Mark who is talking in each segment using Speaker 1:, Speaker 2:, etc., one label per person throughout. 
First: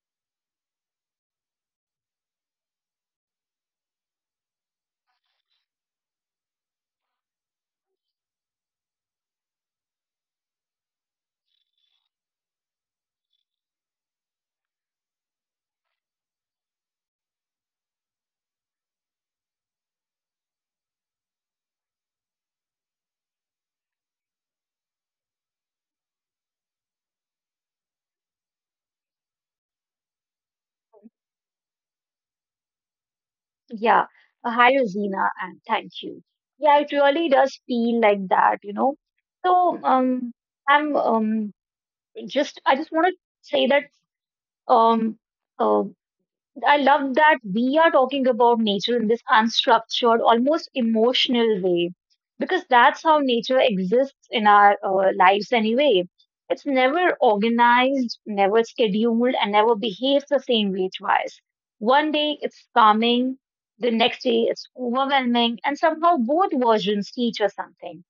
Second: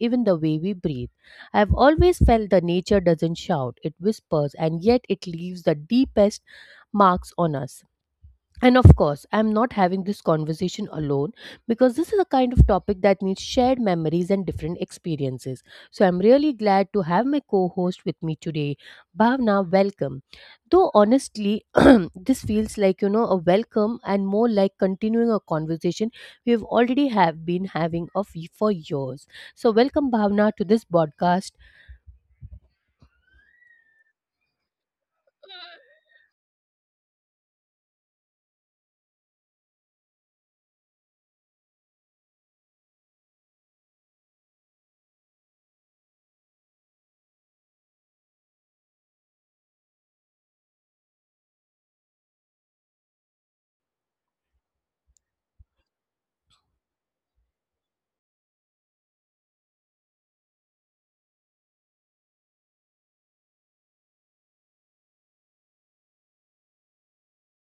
Speaker 1: even the way we breathe. I've always felt that nature doesn't shout, it whispers, and yet it leaves the deepest marks on us. And of course, I'm not having this conversation alone because this is a kind of topic that needs shared memories and different experiences. So I'm really glad to have my co host with me today. Bhavna, welcome. Though honestly, this feels like, you know, a welcome and more like continuing a conversation we have already have been having of for years. So welcome Bhavna to this podcast.
Speaker 2: Yeah, hi Rosina, and thank you. Yeah, it really does feel like that, you know. So, um, I'm um I just want to say that um, uh, I love that we are talking about nature in this unstructured, almost emotional way, because that's how nature exists in our lives anyway. It's never organized, never scheduled, and never behaves the same way twice. One day it's calming, the next day it's overwhelming, and somehow both versions teach us something.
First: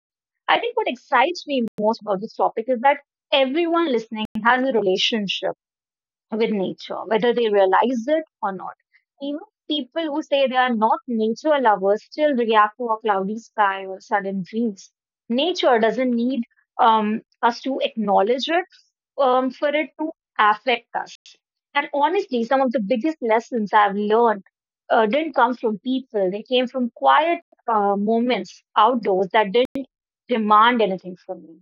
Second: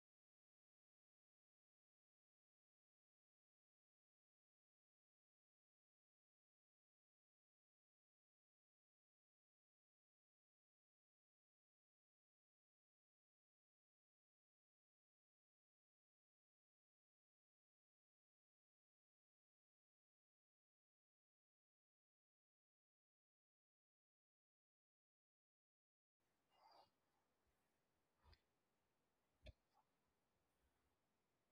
Speaker 2: I think what excites me most about this topic is that everyone listening has a relationship with nature, whether they realize it or not. Even people who say they are not nature lovers still react to a cloudy sky or sudden breeze. Nature doesn't need us to acknowledge it for it to affect us. And honestly, some of the biggest lessons I've learned didn't come from people, they came from quiet moments outdoors that didn't demand anything from me.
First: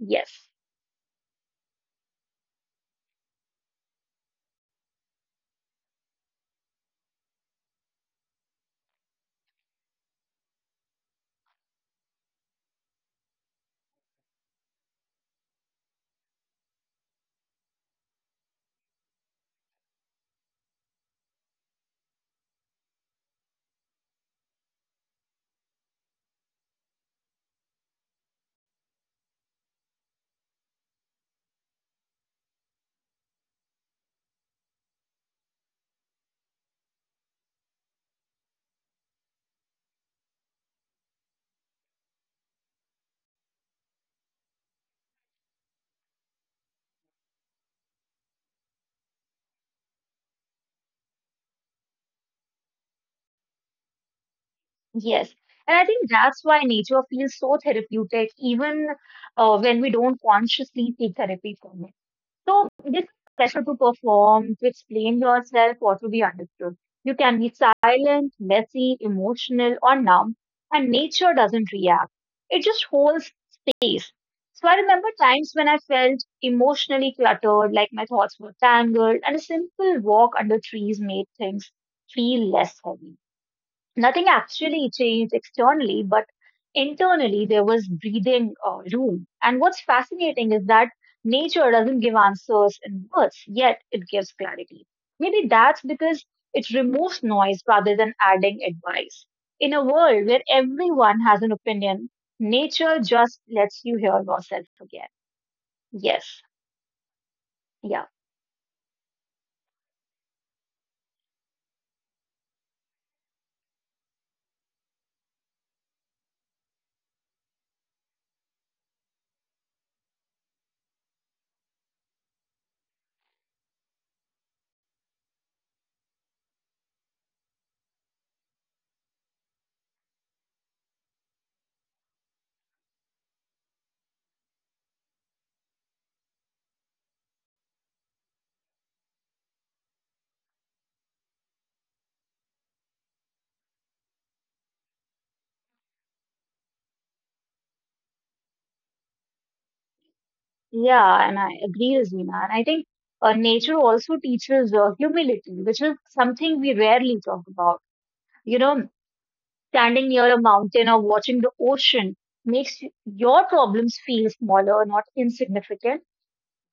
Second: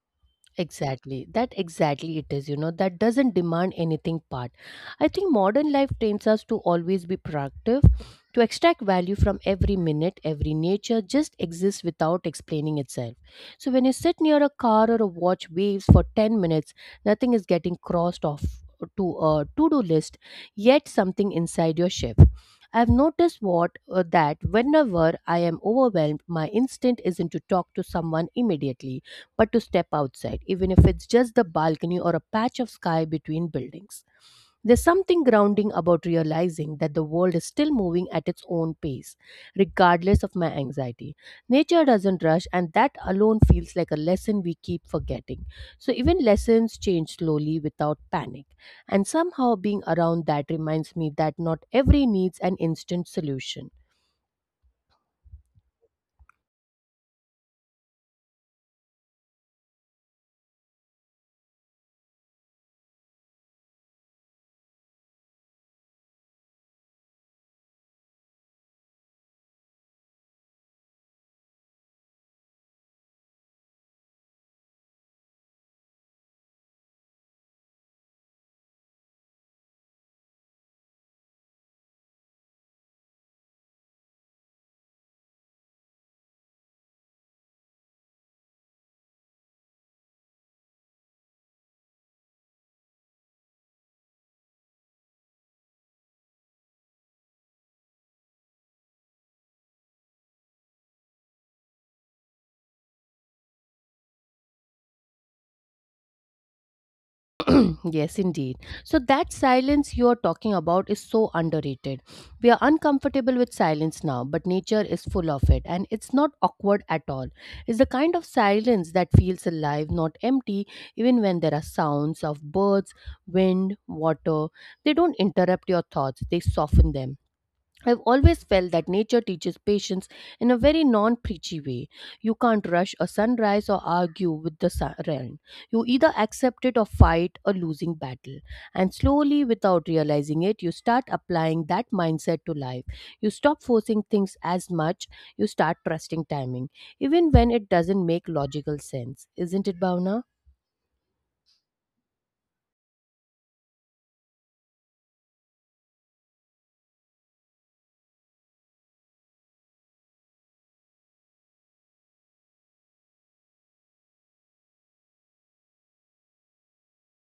Speaker 2: Yes.
Speaker 1: Exactly. That exactly it is, you know, that doesn't demand anything part. I think modern life trains us to always be proactive, to extract value from every minute, every nature just exists without explaining itself. So when you sit near a car or a watch waves for 10 minutes, nothing is getting crossed off to a to-do list, yet something inside your shift. I've noticed what that whenever I am overwhelmed, my instinct isn't to talk to someone immediately but to step outside, even if it's just the balcony or a patch of sky between buildings. There's something grounding about realizing that the world is still moving at its own pace, regardless of my anxiety. Nature doesn't rush, and that alone feels like a lesson we keep forgetting. So, even lessons change slowly without panic. And somehow, being around that reminds me that not every needs an instant solution.
Speaker 2: Yes. And I think that's why nature feels so therapeutic, even when we don't consciously seek therapy from it. So, this pressure to perform, to explain yourself, or to be understood. You can be silent, messy, emotional, or numb, and nature doesn't react. It just holds space. So, I remember times when I felt emotionally cluttered, like my thoughts were tangled, and a simple walk under trees made things feel less heavy. Nothing actually changed externally, but internally there was breathing room. And what's fascinating is that nature doesn't give answers in words, yet it gives clarity. Maybe that's because it removes noise rather than adding advice. In a world where everyone has an opinion, nature just lets you hear yourself again. Yes,
Speaker 1: Yes,
Speaker 2: yeah,
Speaker 1: indeed. So, that silence you are talking about is so underrated. We are uncomfortable with silence now, but nature is full of it and it's not awkward at all. It's the kind of silence that feels alive, not empty, even when there are sounds of birds, wind, water. They don't interrupt your thoughts, they soften them. I've always felt that nature teaches patience in a very non preachy way. You can't rush a sunrise or argue with the rain. You either accept it or fight a losing battle. And slowly, without realizing it, you start applying that mindset to life. You stop forcing things as much, you start trusting timing, even when it doesn't make logical sense. Isn't it, Bhavna?
Speaker 2: yeah, and I agree, with Azina. And I think nature also teaches humility, which is something we rarely talk about. You know, standing near a mountain or watching the ocean makes your problems feel smaller, not insignificant,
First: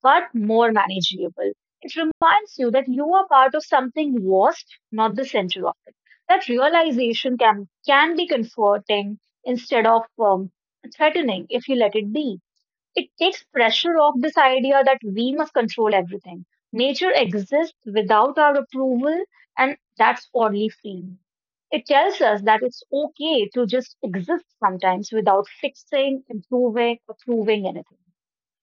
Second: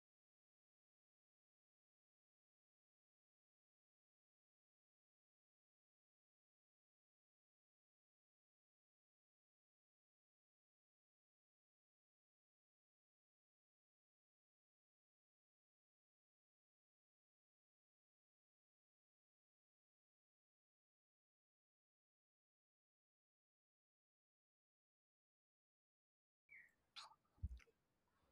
Speaker 2: but more manageable. It reminds you that you are part of something vast, not the center of it. That realization can be comforting instead of threatening if you let it be. It takes pressure off this idea that we must control everything. Nature exists without our approval, and that's oddly freeing. It tells us that it's okay to just exist sometimes without fixing, improving, or proving anything.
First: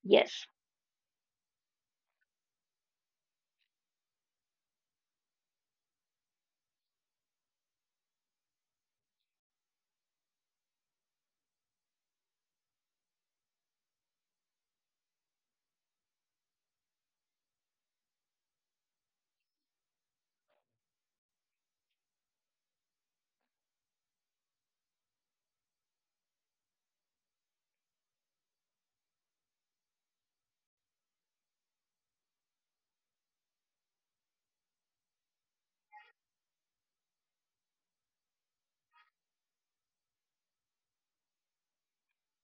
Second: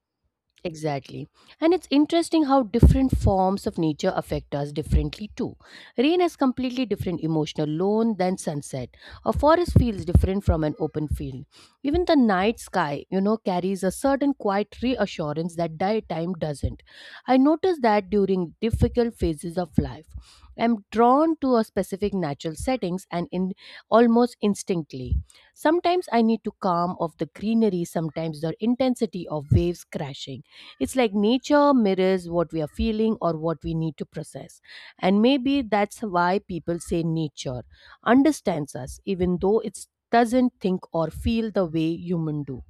Speaker 2: Yes.
Speaker 1: Exactly. And it's interesting how different forms of nature affect us differently too. Rain has completely different emotional loan than sunset. A forest feels different from an open field. Even the night sky, you know, carries a certain quiet reassurance that daytime doesn't. I notice that during difficult phases of life. I'm drawn to a specific natural settings and in almost instinctively. Sometimes I need to calm off the greenery, sometimes the intensity of waves crashing it's like nature mirrors what we are feeling or what we need to process. And maybe that's why people say nature understands us, even though it doesn't think or feel the way human do.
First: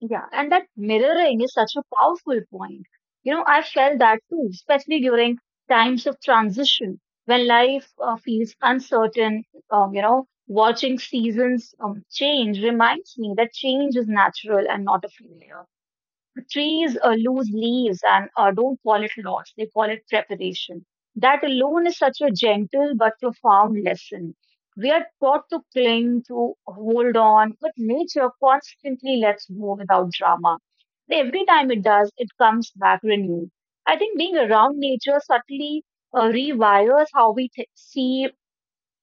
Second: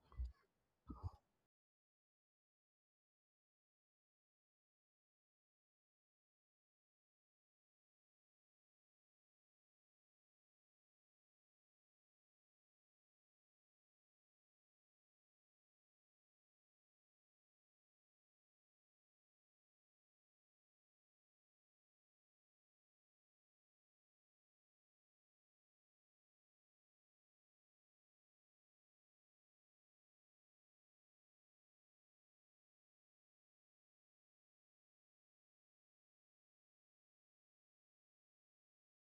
Speaker 2: Yeah, and that mirroring is such a powerful point. You know, I felt that too, especially during times of transition when life feels uncertain. You know, watching seasons change reminds me that change is natural and not a failure. Trees lose leaves and don't call it loss, they call it preparation. That alone is such a gentle but profound lesson. We are taught to cling, to hold on, but nature constantly lets go without drama. Every time it does, it comes back renewed. I think being around nature subtly rewires how see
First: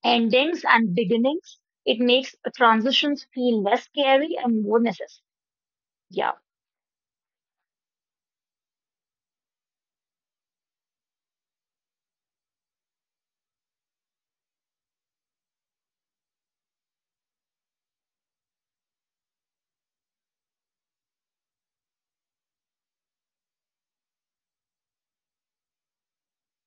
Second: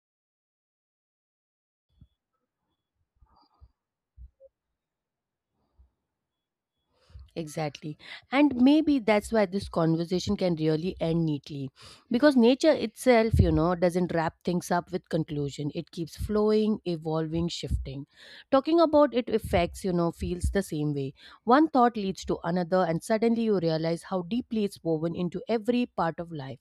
Speaker 2: endings and beginnings. It makes transitions feel less scary and more necessary. Yeah.
Speaker 1: Exactly. And maybe that's why this conversation can really end neatly. Because nature itself, you know, doesn't wrap things up with conclusion. It keeps flowing, evolving, shifting. Talking about it affects, you know, feels the same way. One thought leads to another, and suddenly you realize how deeply it's woven into every part of life.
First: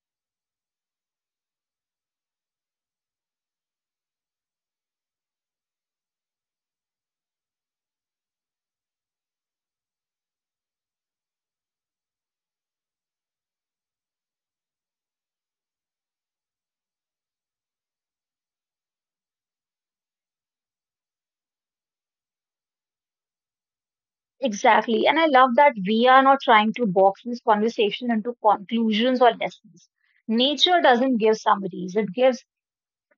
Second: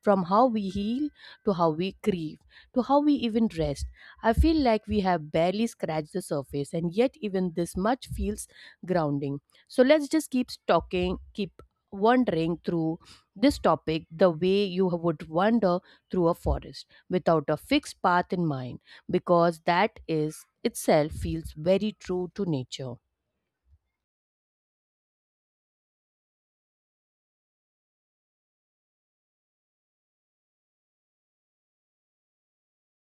Speaker 1: From how we heal to how we grieve to how we even rest. I feel like we have barely scratched the surface, and yet, even this much feels grounding. So let's just keep talking, keep wandering through this topic the way you would wander through a forest without a fixed path in mind, because that is itself feels very true to nature.
Speaker 2: Exactly. And I love that we are not trying to box this conversation into conclusions or lessons. Nature doesn't give summaries, it gives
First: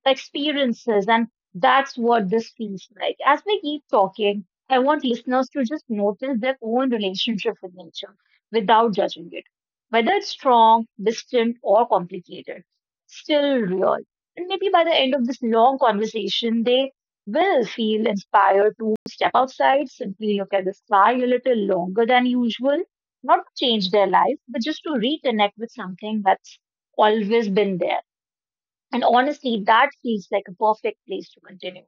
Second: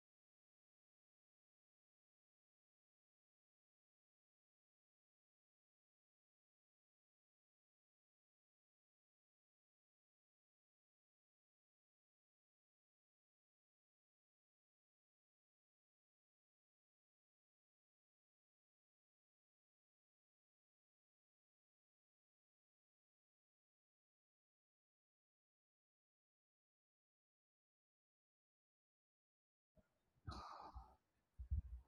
Speaker 2: experiences, and that's what this feels like. As we keep talking, I want listeners to just notice their own relationship with nature without judging it, whether it's strong, distant, or complicated, still real. And maybe by the end of this long conversation, they will feel inspired to step outside, simply look at the sky a little longer than usual, not to change their life, but just to reconnect with something that's always been there. And honestly, that feels like a perfect place to continue.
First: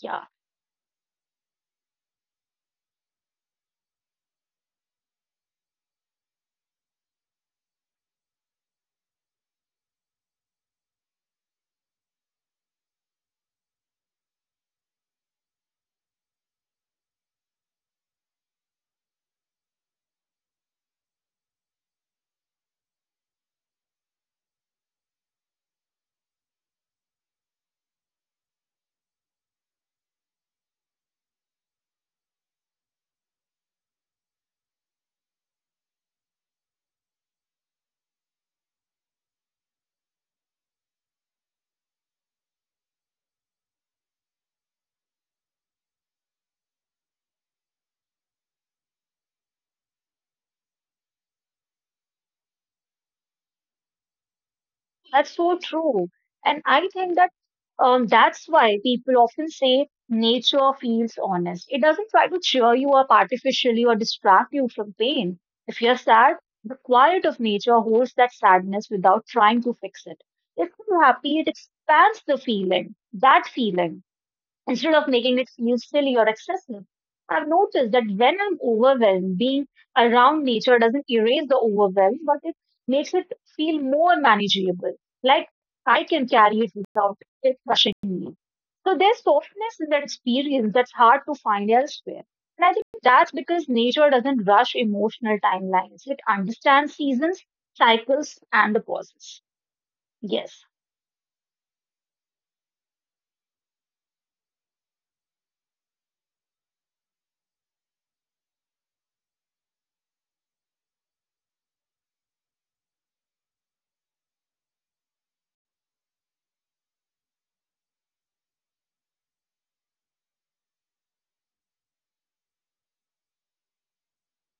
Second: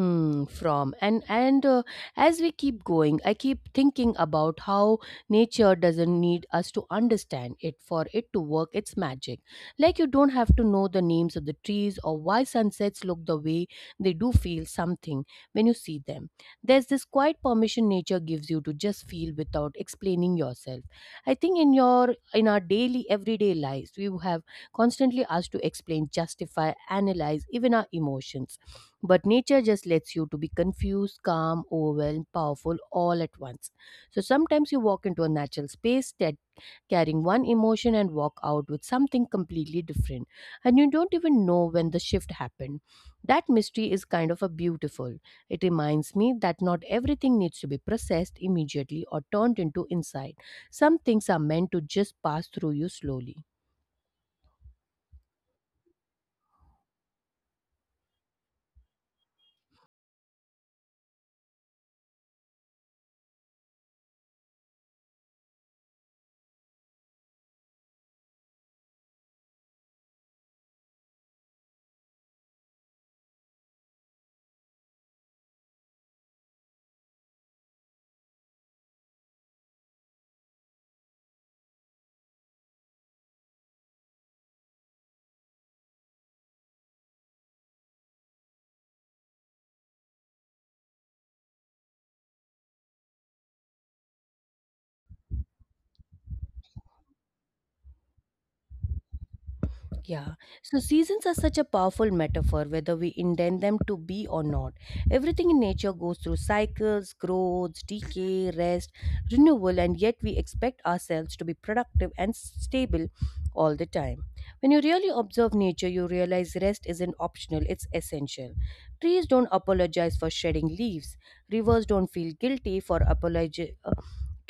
Speaker 2: Yeah,
Speaker 1: from and As we keep going, I keep thinking about how nature doesn't need us to understand it for it to work its magic. Like you don't have to know the names of the trees or why sunsets look the way they do feel something when you see them. There's this quiet permission nature gives you to just feel without explaining yourself. I think in your in our daily everyday lives, we have constantly asked to explain, justify, analyze even our emotions but nature just lets you to be confused, calm, overwhelmed, powerful all at once. So sometimes you walk into a natural space that carrying one emotion and walk out with something completely different. And you don't even know when the shift happened. That mystery is kind of a beautiful. It reminds me that not everything needs to be processed immediately or turned into insight. Some things are meant to just pass through you slowly.
Speaker 2: that's so true. And I think that's why people often say nature feels honest. It doesn't try to cheer you up artificially or distract you from pain. If you're sad, the quiet of nature holds that sadness without trying to fix it. If you're happy, it expands that feeling. Instead of making it feel silly or excessive, I've noticed that when I'm overwhelmed, being around nature doesn't erase the overwhelm, but it makes it feel more manageable. Like I can carry it without it crushing me. So there's softness in that experience that's hard to find elsewhere. And I think that's because nature doesn't rush emotional timelines. It understands seasons, cycles, and the pauses.
Speaker 1: Yeah,
Speaker 2: Yes.
Speaker 1: so seasons are such a powerful metaphor, whether we intend them to be or not. Everything in nature goes through cycles, growth, decay, rest, renewal, and yet we expect ourselves to be productive and stable all the time. When you really observe nature, you realize rest isn't optional, it's essential. Trees don't apologize for shedding leaves, rivers don't feel guilty for apologizing.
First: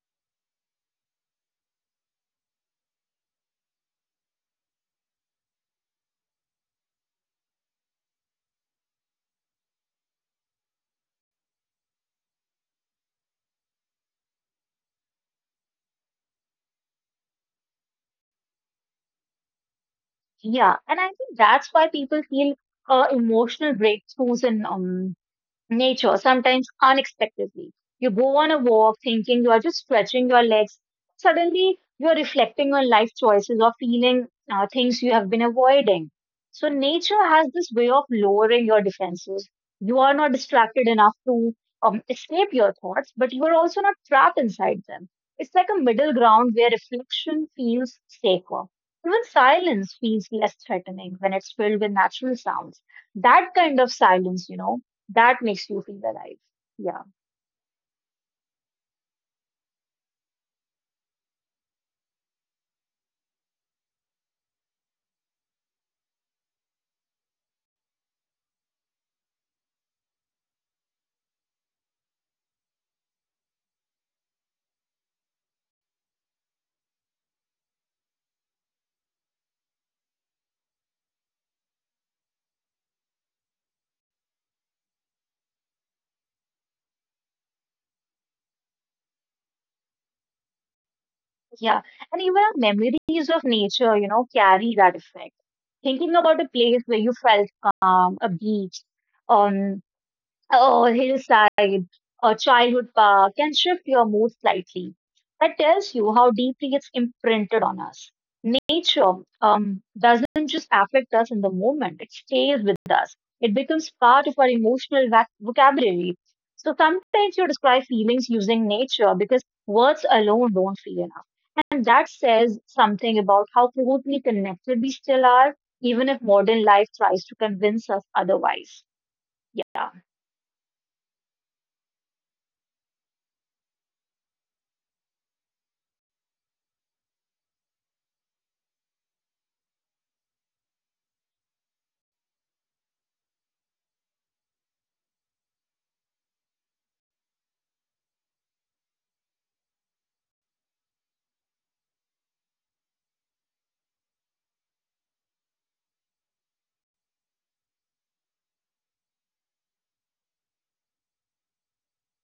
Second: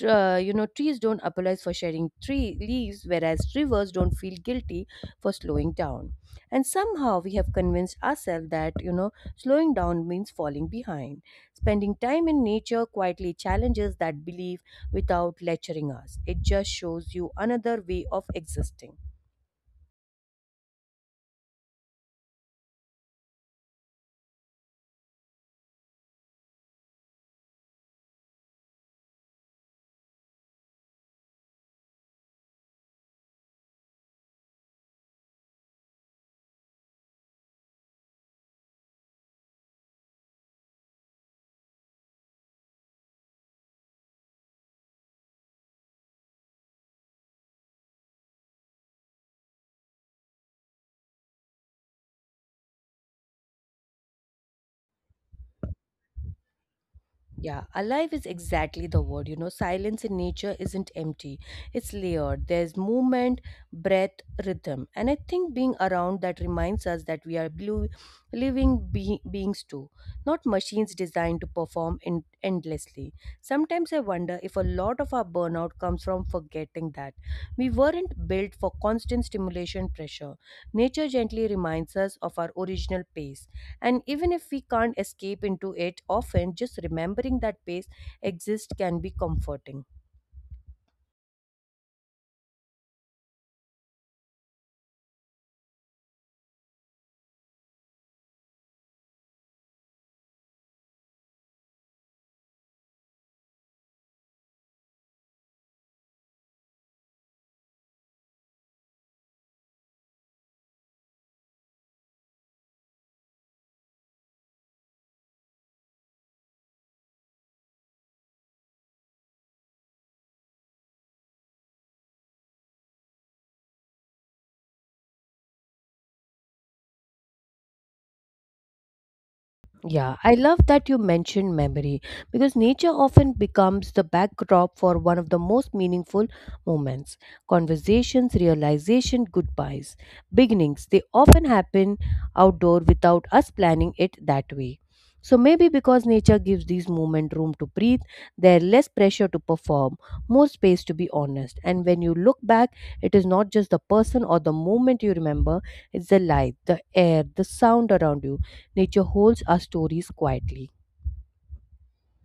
Speaker 1: You know, trees don't apologize for shedding tree leaves, whereas rivers don't feel guilty for slowing down. And somehow we have convinced ourselves that, you know, slowing down means falling behind. Spending time in nature quietly challenges that belief without lecturing us. It just shows you another way of existing.
Speaker 2: Yeah, and I think that's why people feel emotional breakthroughs in nature, sometimes unexpectedly. You go on a walk thinking you are just stretching your legs. Suddenly, you are reflecting on life choices or feeling things you have been avoiding. So, nature has this way of lowering your defenses. You are not distracted enough to escape your thoughts, but you are also not trapped inside them. It's like a middle ground where reflection feels safer. Even silence feels less threatening when it's filled with natural sounds. That kind of silence, you know, that makes you feel alive. Yeah.
Speaker 1: Yeah, alive is exactly the word. You know, silence in nature isn't empty, it's layered. There's movement, breath, rhythm. And I think being around that reminds us that we are blue, living beings too, not machines designed to perform endlessly. Sometimes I wonder if a lot of our burnout comes from forgetting that we weren't built for constant stimulation pressure. Nature gently reminds us of our original pace, and even if we can't escape into it often, just remembering that pace exists can be comforting.
Speaker 2: Yeah, and even our memories of nature, you know, carry that effect. Thinking about a place where you felt calm, a beach, um, Oh, hillside or childhood park can shift your mood slightly. That tells you how deeply it's imprinted on us. Nature doesn't just affect us in the moment, it stays with us. It becomes part of our emotional vocabulary. So sometimes you describe feelings using nature because words alone don't feel enough. And that says something about how profoundly connected we still are, even if modern life tries to convince us otherwise. Yeah.
Speaker 1: Yeah, I love that you mentioned memory because nature often becomes the backdrop for one of the most meaningful moments. Conversations, realization, goodbyes, beginnings, they often happen outdoor without us planning it that way. So maybe because nature gives these moments room to breathe, there's less pressure to perform, more space to be honest. And when you look back, it is not just the person or the moment you remember, it's the light, the air, the sound around you. Nature holds our stories quietly.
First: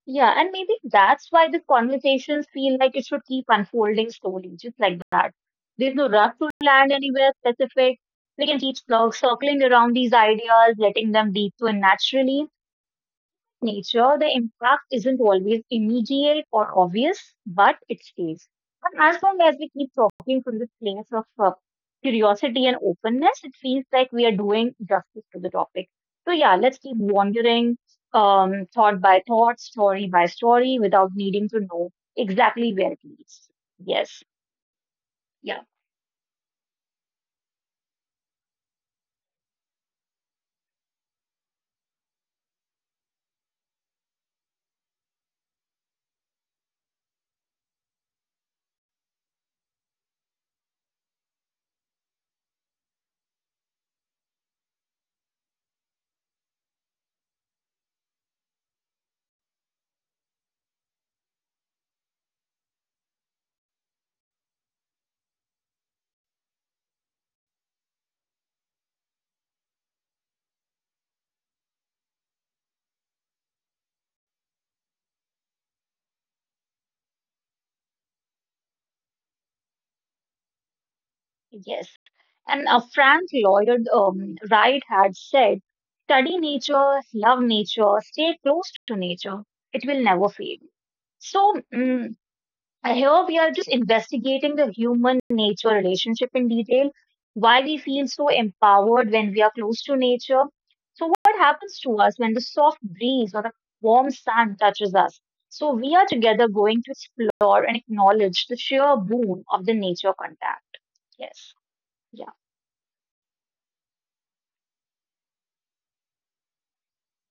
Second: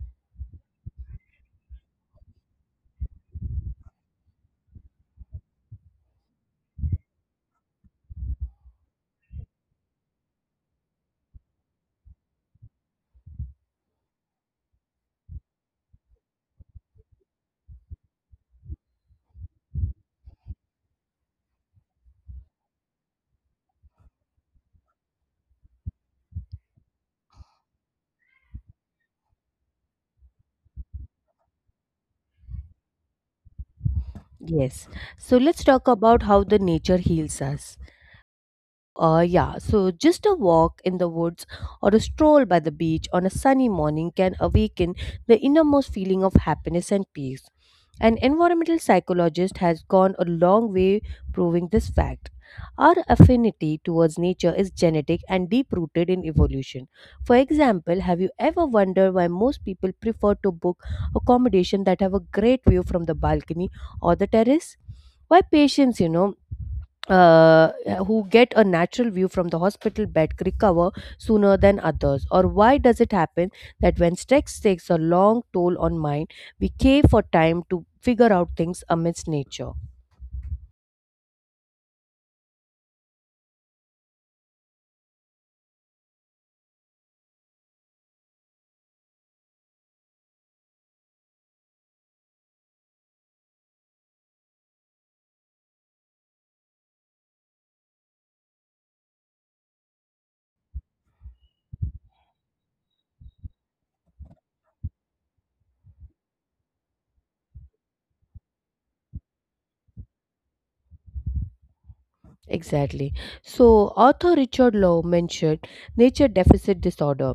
Speaker 2: Yeah, and maybe that's why these conversations feel like it should keep unfolding slowly, just like that. There's no rush to land anywhere specific. We can keep circling around these ideas, letting them deepen naturally. Nature, the impact isn't always immediate or obvious, but it stays. And as long as we keep talking from this place of curiosity and openness, it feels like we are doing justice to the topic. So, yeah, let's keep wandering thought by thought, story by story, without needing to know exactly where it leads. Yes.
Speaker 1: Yes. So
Speaker 2: Yeah.
Speaker 1: let's talk about how the nature heals us. Yeah, so just a walk in the woods or a stroll by the beach on a sunny morning can awaken the innermost feeling of happiness and peace. An environmental psychologist has gone a long way proving this fact. Our affinity towards nature is genetic and deep rooted in evolution. For example, have you ever wondered why most people prefer to book accommodation that have a great view from the balcony or the terrace? Why patience, you know, uh, who get a natural view from the hospital bed recover sooner than others? Or why does it happen that when stress takes a long toll on mind, we cave for time to figure out things amidst nature?
Speaker 2: Yes. And Frank Lloyd Wright had said, study nature, love nature, stay close to nature. It will never fade. So, here we are just investigating the human nature relationship in detail, why we feel so empowered when we are close to nature. So what happens to us when the soft breeze or the warm sun touches us? So we are together going to explore and acknowledge the sheer boon of the nature contact. Yes. Yeah.
Speaker 1: Exactly. So, author Richard Lowe mentioned nature deficit disorder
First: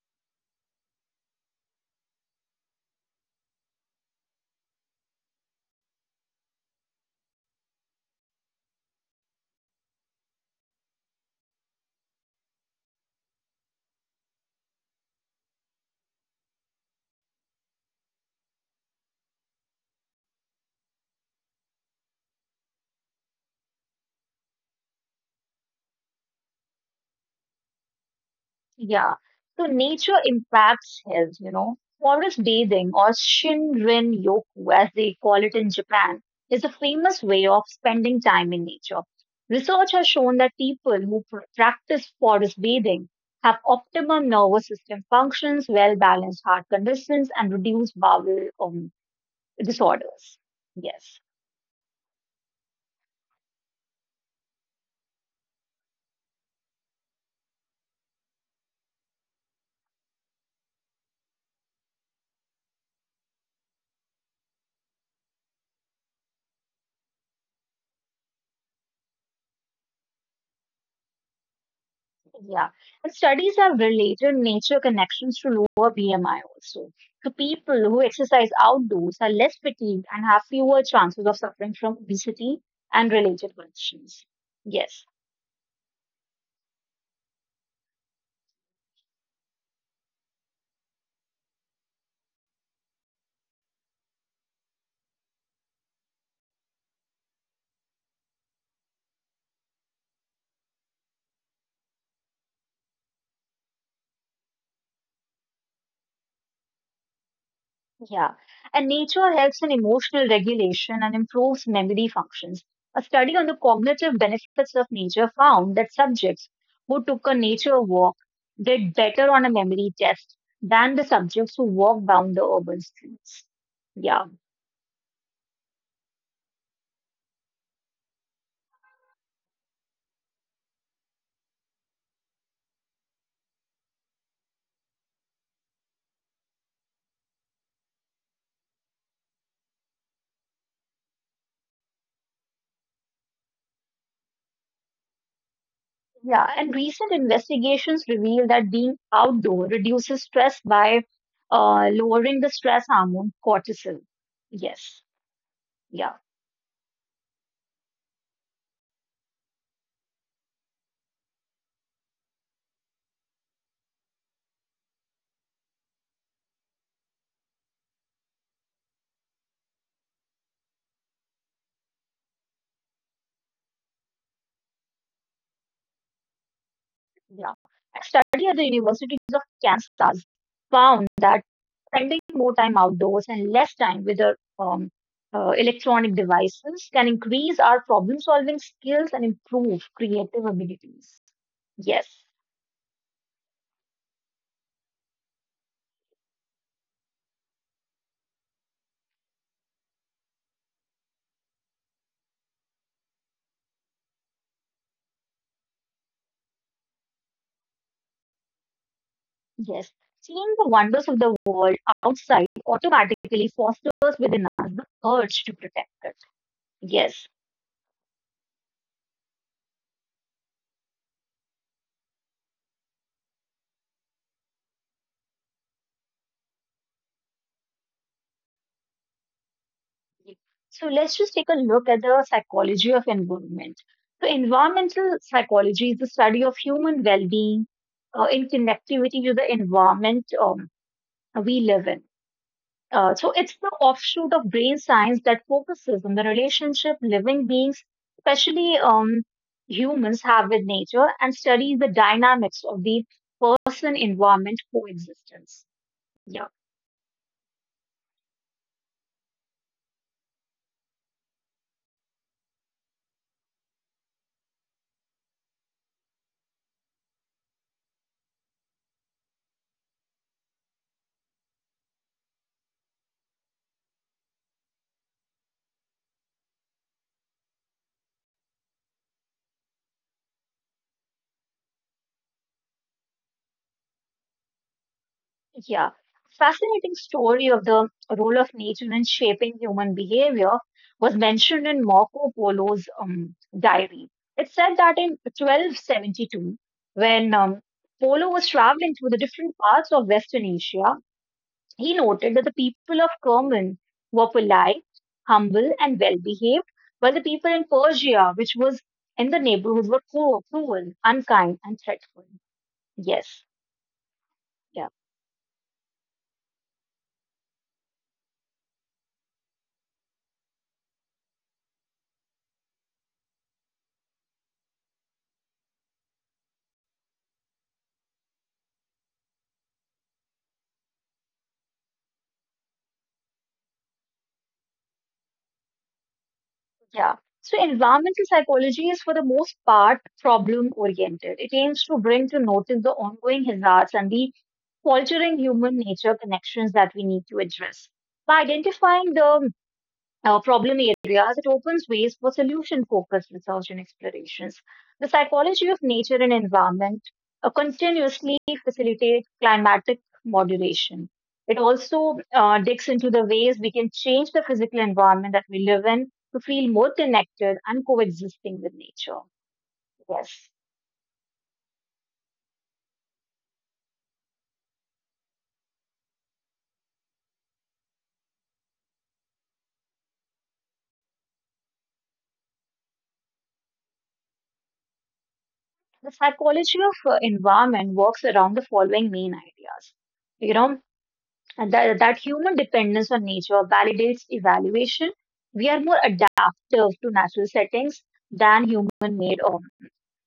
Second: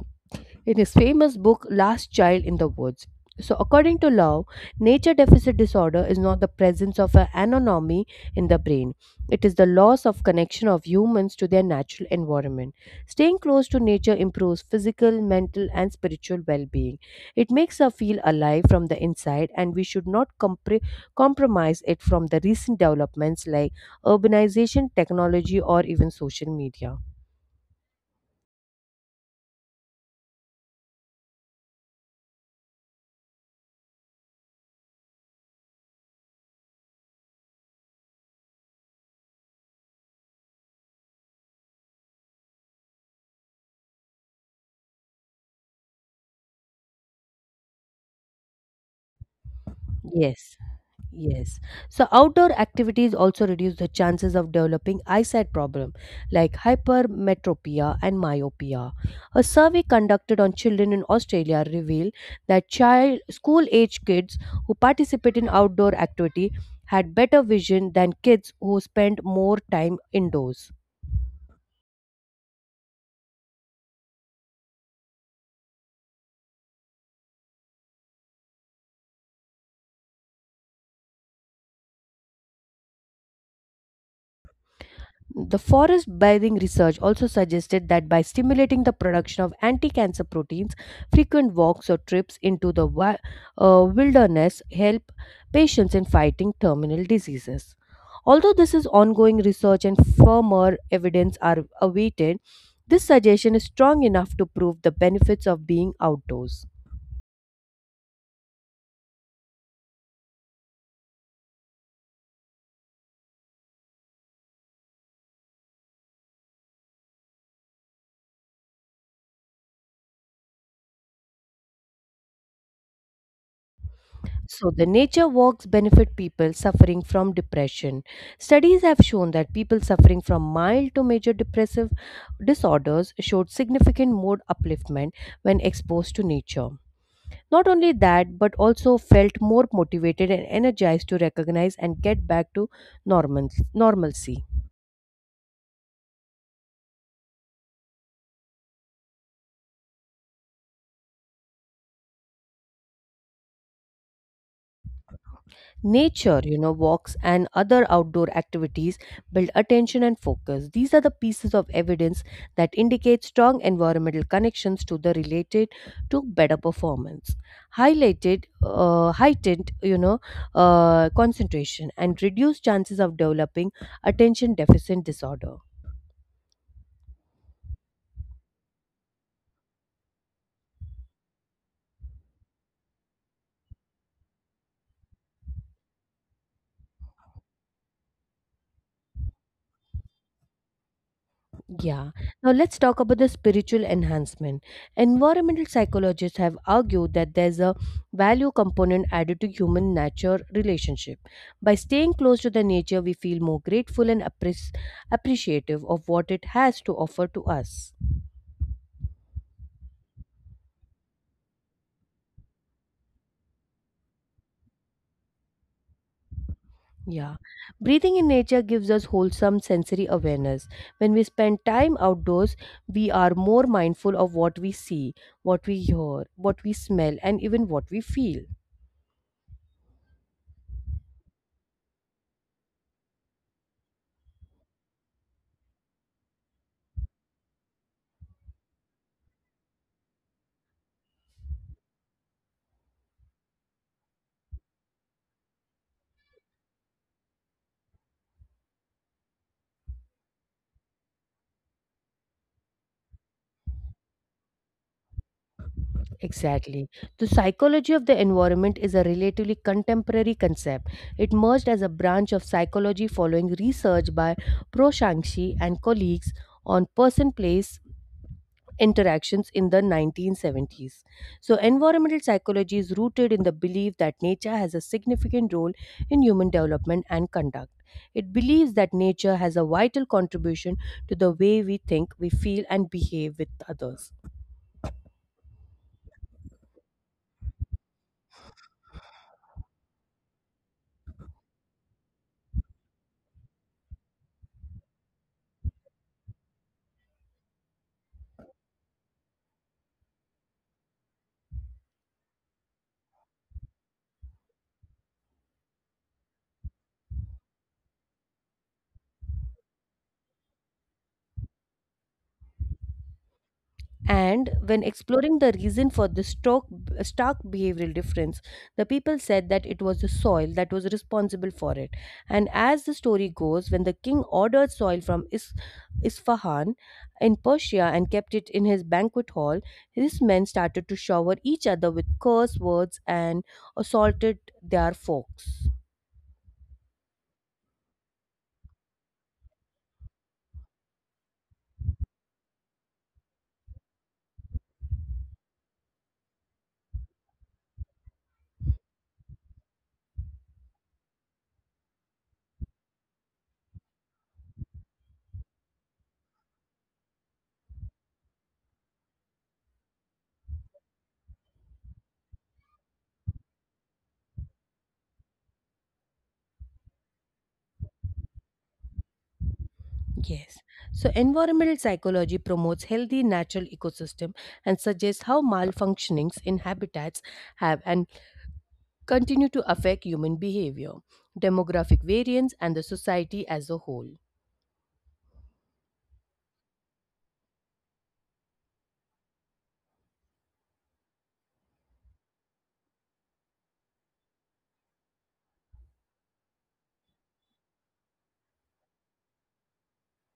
Speaker 1: in his famous book Last Child in the Woods. So, according to Lau, nature deficit disorder is not the presence of an anomaly in the brain. It is the loss of connection of humans to their natural environment. Staying close to nature improves physical, mental, and spiritual well being. It makes us feel alive from the inside, and we should not compromise it from the recent developments like urbanization, technology, or even social media.
Speaker 2: Yeah. So nature impacts health, you know. Forest bathing or Shinrin yoku, as they call it in Japan, is a famous way of spending time in nature. Research has shown that people who practice forest bathing have optimum nervous system functions, well balanced heart conditions, and reduced bowel disorders.
Speaker 1: Yes.
Speaker 2: Yes.
Speaker 1: Yes. So outdoor activities also reduce the chances of developing eyesight problem like hypermetropia and myopia. A survey conducted on children in Australia revealed that child school age kids who participate in outdoor activity had better vision than kids who spend more time indoors.
Speaker 2: Yeah, and studies have related nature connections to lower BMI also. So people who exercise outdoors are less fatigued and have fewer chances of suffering from obesity and related conditions. Yes,
Speaker 1: The forest bathing research also suggested that by stimulating the production of anti cancer proteins, frequent walks or trips into the wilderness help patients in fighting terminal diseases. Although this is ongoing research and firmer evidence are awaited, this suggestion is strong enough to prove the benefits of being outdoors.
Speaker 2: yeah. And nature helps in emotional regulation and improves memory functions. A study on the cognitive benefits of nature found that subjects who took a nature walk did better on a memory test than the subjects who walked down the urban streets. Yeah.
Speaker 1: So, the nature walks benefit people suffering from depression. Studies have shown that people suffering from mild to major depressive disorders showed significant mood upliftment when exposed to nature. Not only that, but also felt more motivated and energized to recognize and get back to normalcy.
Speaker 2: Yeah, and recent investigations reveal that being outdoor reduces stress by lowering the stress hormone cortisol. Yes, yeah,
Speaker 1: Nature, you know, walks and other outdoor activities build attention and focus. These are the pieces of evidence that indicate strong environmental connections to the related to better performance. Heightened concentration and reduced chances of developing attention deficit disorder.
Speaker 2: yeah. A study at the University of Kansas found that spending more time outdoors and less time with the electronic devices can increase our problem-solving skills and improve creative abilities.
Speaker 1: Yeah.
Speaker 2: Yes.
Speaker 1: Now let's talk about the spiritual enhancement. Environmental psychologists have argued that there's a value component added to human nature relationship. By staying close to the nature, we feel more grateful and appreciative of what it has to offer to us.
Speaker 2: Yes, seeing the wonders of the world outside automatically fosters within us the urge to protect it. Yes.
Speaker 1: Yeah. Breathing in nature gives us wholesome sensory awareness. When we spend time outdoors, we are more mindful of what we see, what we hear, what we smell, and even what we feel.
Speaker 2: So let's just take a look at the psychology of environment. So environmental psychology is the study of human well-being in connectivity to the environment we live in. So it's the offshoot of brain science that focuses on the relationship living beings, especially humans, have with nature and studies the dynamics of the person environment coexistence. Yeah,
Speaker 1: Exactly. The psychology of the environment is a relatively contemporary concept. It emerged as a branch of psychology following research by Pro Shangshi and colleagues on person place interactions in the 1970s. So, environmental psychology is rooted in the belief that nature has a significant role in human development and conduct. It believes that nature has a vital contribution to the way we think, we feel, and behave with others.
Speaker 2: yeah. Fascinating story of the role of nature in shaping human behavior was mentioned in Marco Polo's diary. It said that in 1272, when Polo was traveling through the different parts of Western Asia, he noted that the people of Kerman were polite, humble, and well behaved, while the people in Persia, which was in the neighborhood, were cruel, cruel unkind, and threatful. Yes.
Speaker 1: And when
Speaker 2: Yeah.
Speaker 1: exploring the reason for the stark behavioral difference, the people said that it was the soil that was responsible for it. And as the story goes, when the king ordered soil from Isfahan in Persia and kept it in his banquet hall, his men started to shower each other with curse words and assaulted their folks.
Speaker 2: Yeah. So environmental psychology is for the most part problem oriented. It aims to bring to notice the ongoing hazards and the faltering human nature connections that we need to address. By identifying the problem areas, it opens ways for solution focused research and explorations. The psychology of nature and environment continuously facilitates climatic moderation. It also digs into the ways we can change the physical environment that we live in to feel more connected and coexisting with nature. Yes.
Speaker 1: Yes. So environmental psychology promotes healthy natural ecosystem and suggests how malfunctionings in habitats have an continue to affect human behavior, demographic variance, and the society as a whole.
Speaker 2: The psychology of environment works around the following main ideas. You know, And that human dependence on nature validates evaluation. We are more adaptive to natural settings than human made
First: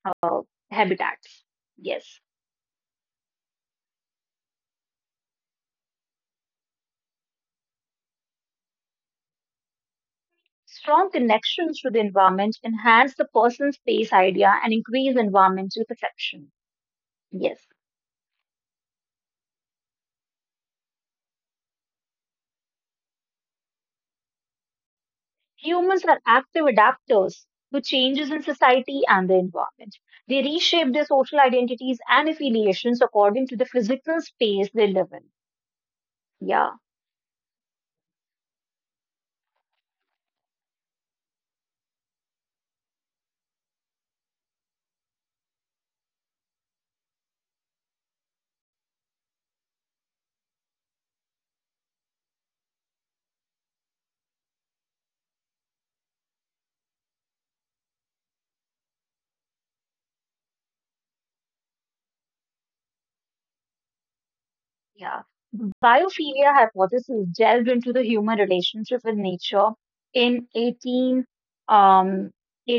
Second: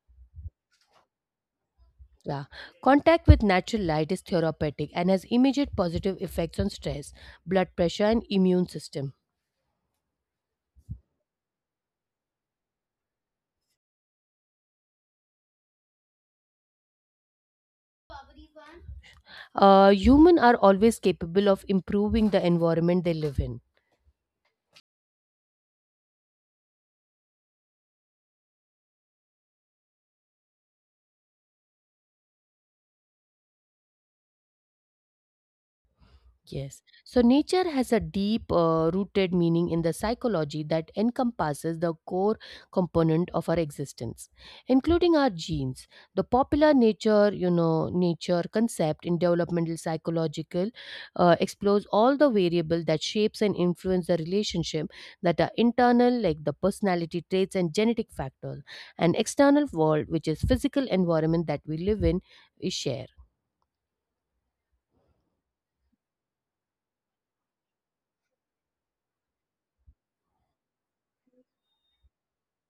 Speaker 2: uh, habitats. Yes.
Speaker 1: Yeah. Contact with natural light is therapeutic and has immediate positive effects on stress, blood pressure, and immune system.
Speaker 2: Strong connections to the environment enhance the person's space idea and increase environmental perception. Yes.
Speaker 1: Humans are always capable of improving the environment they live in.
Speaker 2: Humans are active adapters to changes in society and the environment. They reshape their social identities and affiliations according to the physical space they live in. Yeah.
Speaker 1: Yes. So nature has a deep rooted meaning in the psychology that encompasses the core component of our existence, including our genes. The popular nature, you know, nature concept in developmental psychological explores all the variables that shapes and influence the relationship that are internal, like the personality traits and genetic factors, and external world, which is physical environment that we live in, we share.
Speaker 2: Yeah. The biophilia hypothesis delved into the human relationship with nature in 1884.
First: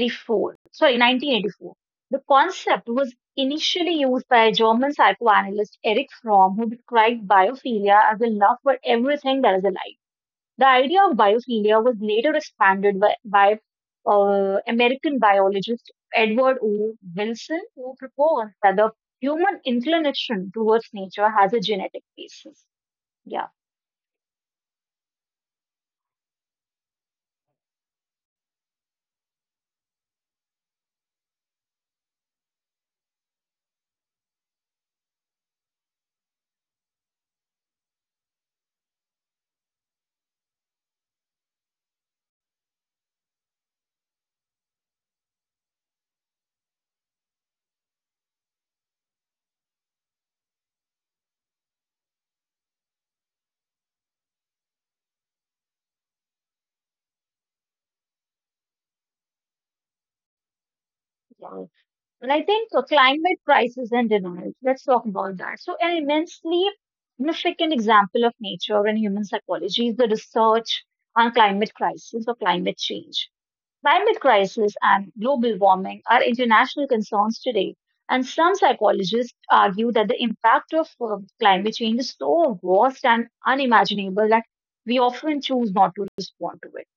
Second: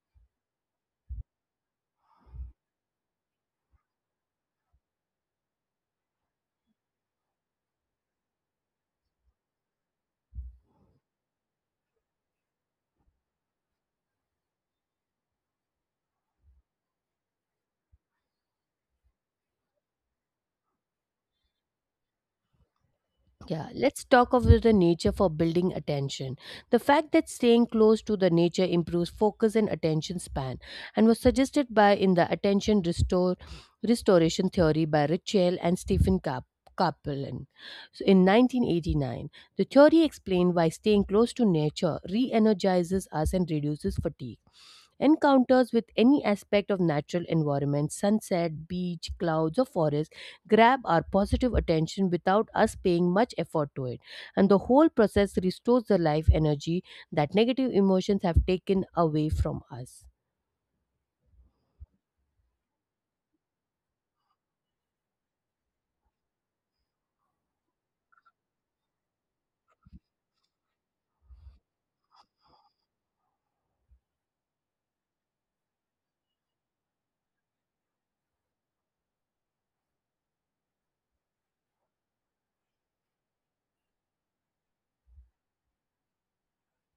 Speaker 2: sorry, 1984. The concept was initially used by German psychoanalyst Erich Fromm, who described biophilia as a love for everything that is alive. The idea of biophilia was later expanded by American biologist Edward O. Wilson, who proposed that the human inclination towards nature has a genetic basis. Yeah.
Speaker 1: Yeah, let's talk of the nature for building attention. The fact that staying close to the nature improves focus and attention span and was suggested by in the attention restore restoration theory by Richel and Stephen Kaplan. So in 1989, the theory explained why staying close to nature re-energizes us and reduces fatigue. Encounters with any aspect of natural environment, sunset, beach, clouds, or forest grab our positive attention without us paying much effort to it. And the whole process restores the life energy that negative emotions have taken away from us.
Speaker 2: Yeah. And I think climate crisis and denial, let's talk about that. So, an immensely significant example of nature and human psychology is the research on climate crisis or climate change. Climate crisis and global warming are international concerns today, and some psychologists argue that the impact of climate change is so vast and unimaginable that we often choose not to respond to it.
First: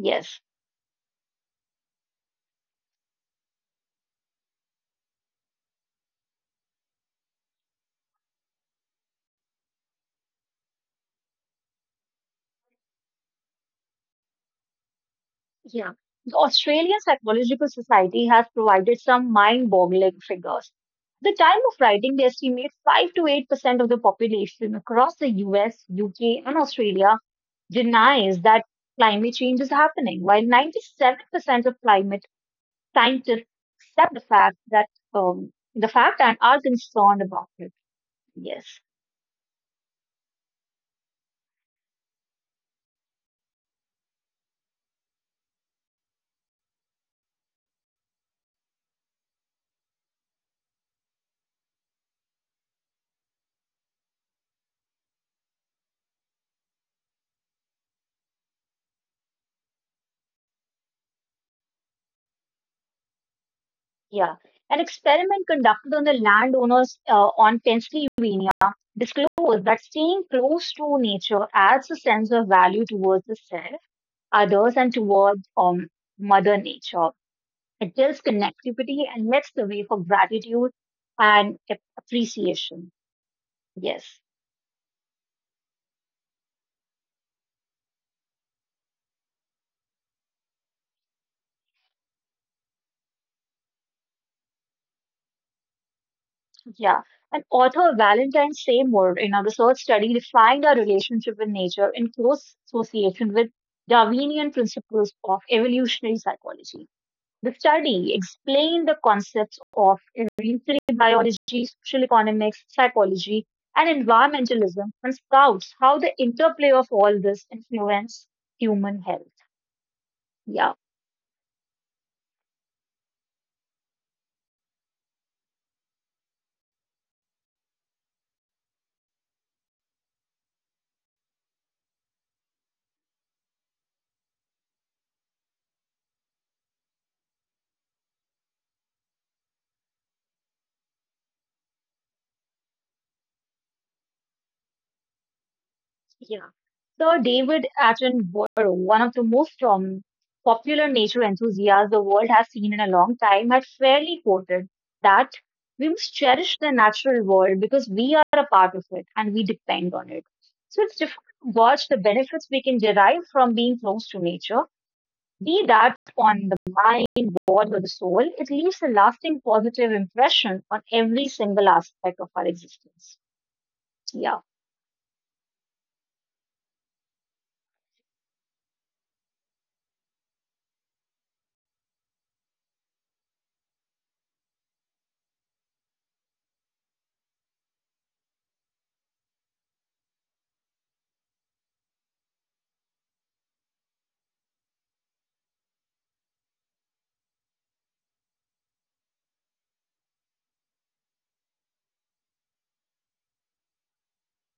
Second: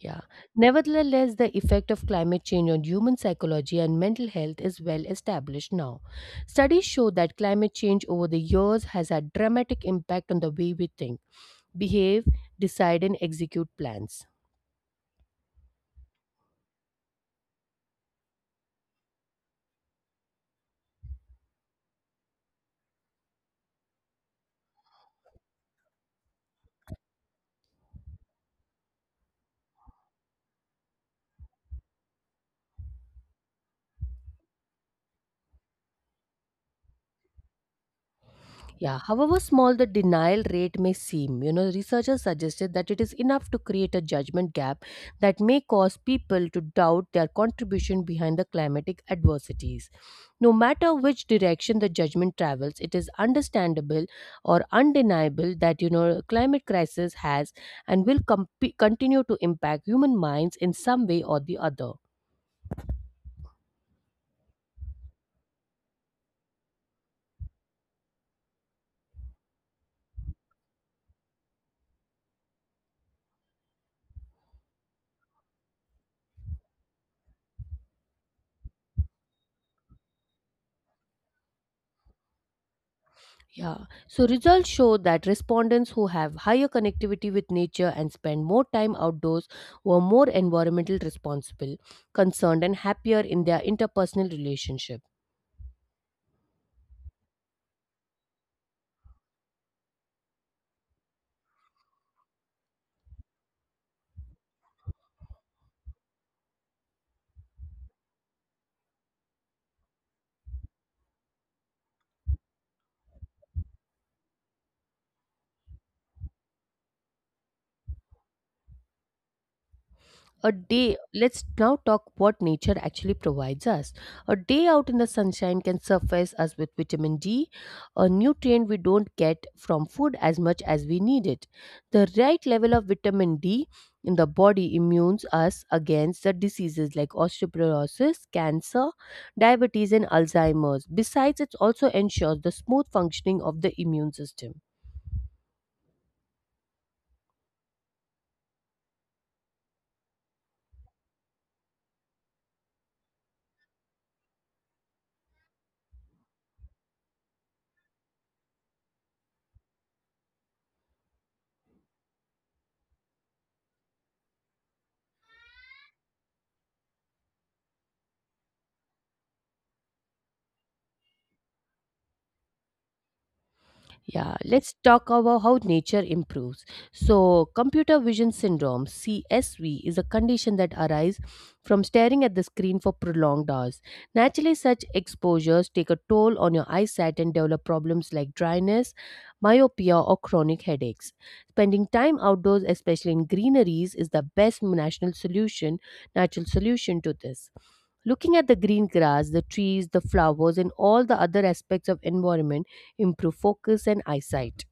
Speaker 1: Yeah. Nevertheless, the effect of climate change on human psychology and mental health is well established now. Studies show that climate change over the years has had dramatic impact on the way we think, behave, decide and execute plans.
Speaker 2: Yeah. The Australian Psychological Society has provided some mind-boggling figures. The time of writing, they estimate 5 to 8% of the population across the US, UK, and Australia denies that climate change is happening, while 97% of climate scientists accept the fact that the fact and are concerned about it. Yes.
Speaker 1: Yeah, however small the denial rate may seem, you know, researchers suggested that it is enough to create a judgment gap that may cause people to doubt their contribution behind the climatic adversities. No matter which direction the judgment travels, it is understandable or undeniable that, you know, climate crisis has and will continue to impact human minds in some way or the other.
Speaker 2: Yeah. An experiment conducted on the landowners on Pennsylvania disclosed that staying close to nature adds a sense of value towards the self, others, and towards Mother Nature. It builds connectivity and lets the way for gratitude and appreciation.
Speaker 1: Yeah, so
Speaker 2: Yes.
Speaker 1: results show that respondents who have higher connectivity with nature and spend more time outdoors were more environmental responsible, concerned, and happier in their interpersonal relationship.
Speaker 2: Yeah, and author Valentine Seymour in a research study defined our relationship with nature in close association with Darwinian principles of evolutionary psychology. The study explained the concepts of evolutionary biology, social economics, psychology, and environmentalism and scouts how the interplay of all this influence human health. Yeah.
Speaker 1: A day let's now talk what nature actually provides us. A day out in the sunshine can surface us with vitamin D, a nutrient we don't get from food as much as we need it. The right level of vitamin D in the body immunes us against the diseases like osteoporosis, cancer, diabetes, and Alzheimer's. Besides, it also ensures the smooth functioning of the immune system.
Speaker 2: Yeah. Sir David Attenborough, one of the most popular nature enthusiasts the world has seen in a long time, had fairly quoted that we must cherish the natural world because we are a part of it and we depend on it. So it's difficult to watch the benefits we can derive from being close to nature. Be that on the mind, body, or the soul, it leaves a lasting positive impression on every single aspect of our existence.
Speaker 1: Yeah,
Speaker 2: Yeah.
Speaker 1: let's talk about how nature improves. So, computer vision syndrome (CSV) is a condition that arises from staring at the screen for prolonged hours. Naturally, such exposures take a toll on your eyesight and develop problems like dryness, myopia, or chronic headaches. Spending time outdoors, especially in greeneries, is the best national solution, natural solution to this. Looking at the green grass, the trees, the flowers, and all the other aspects of environment improve focus and eyesight.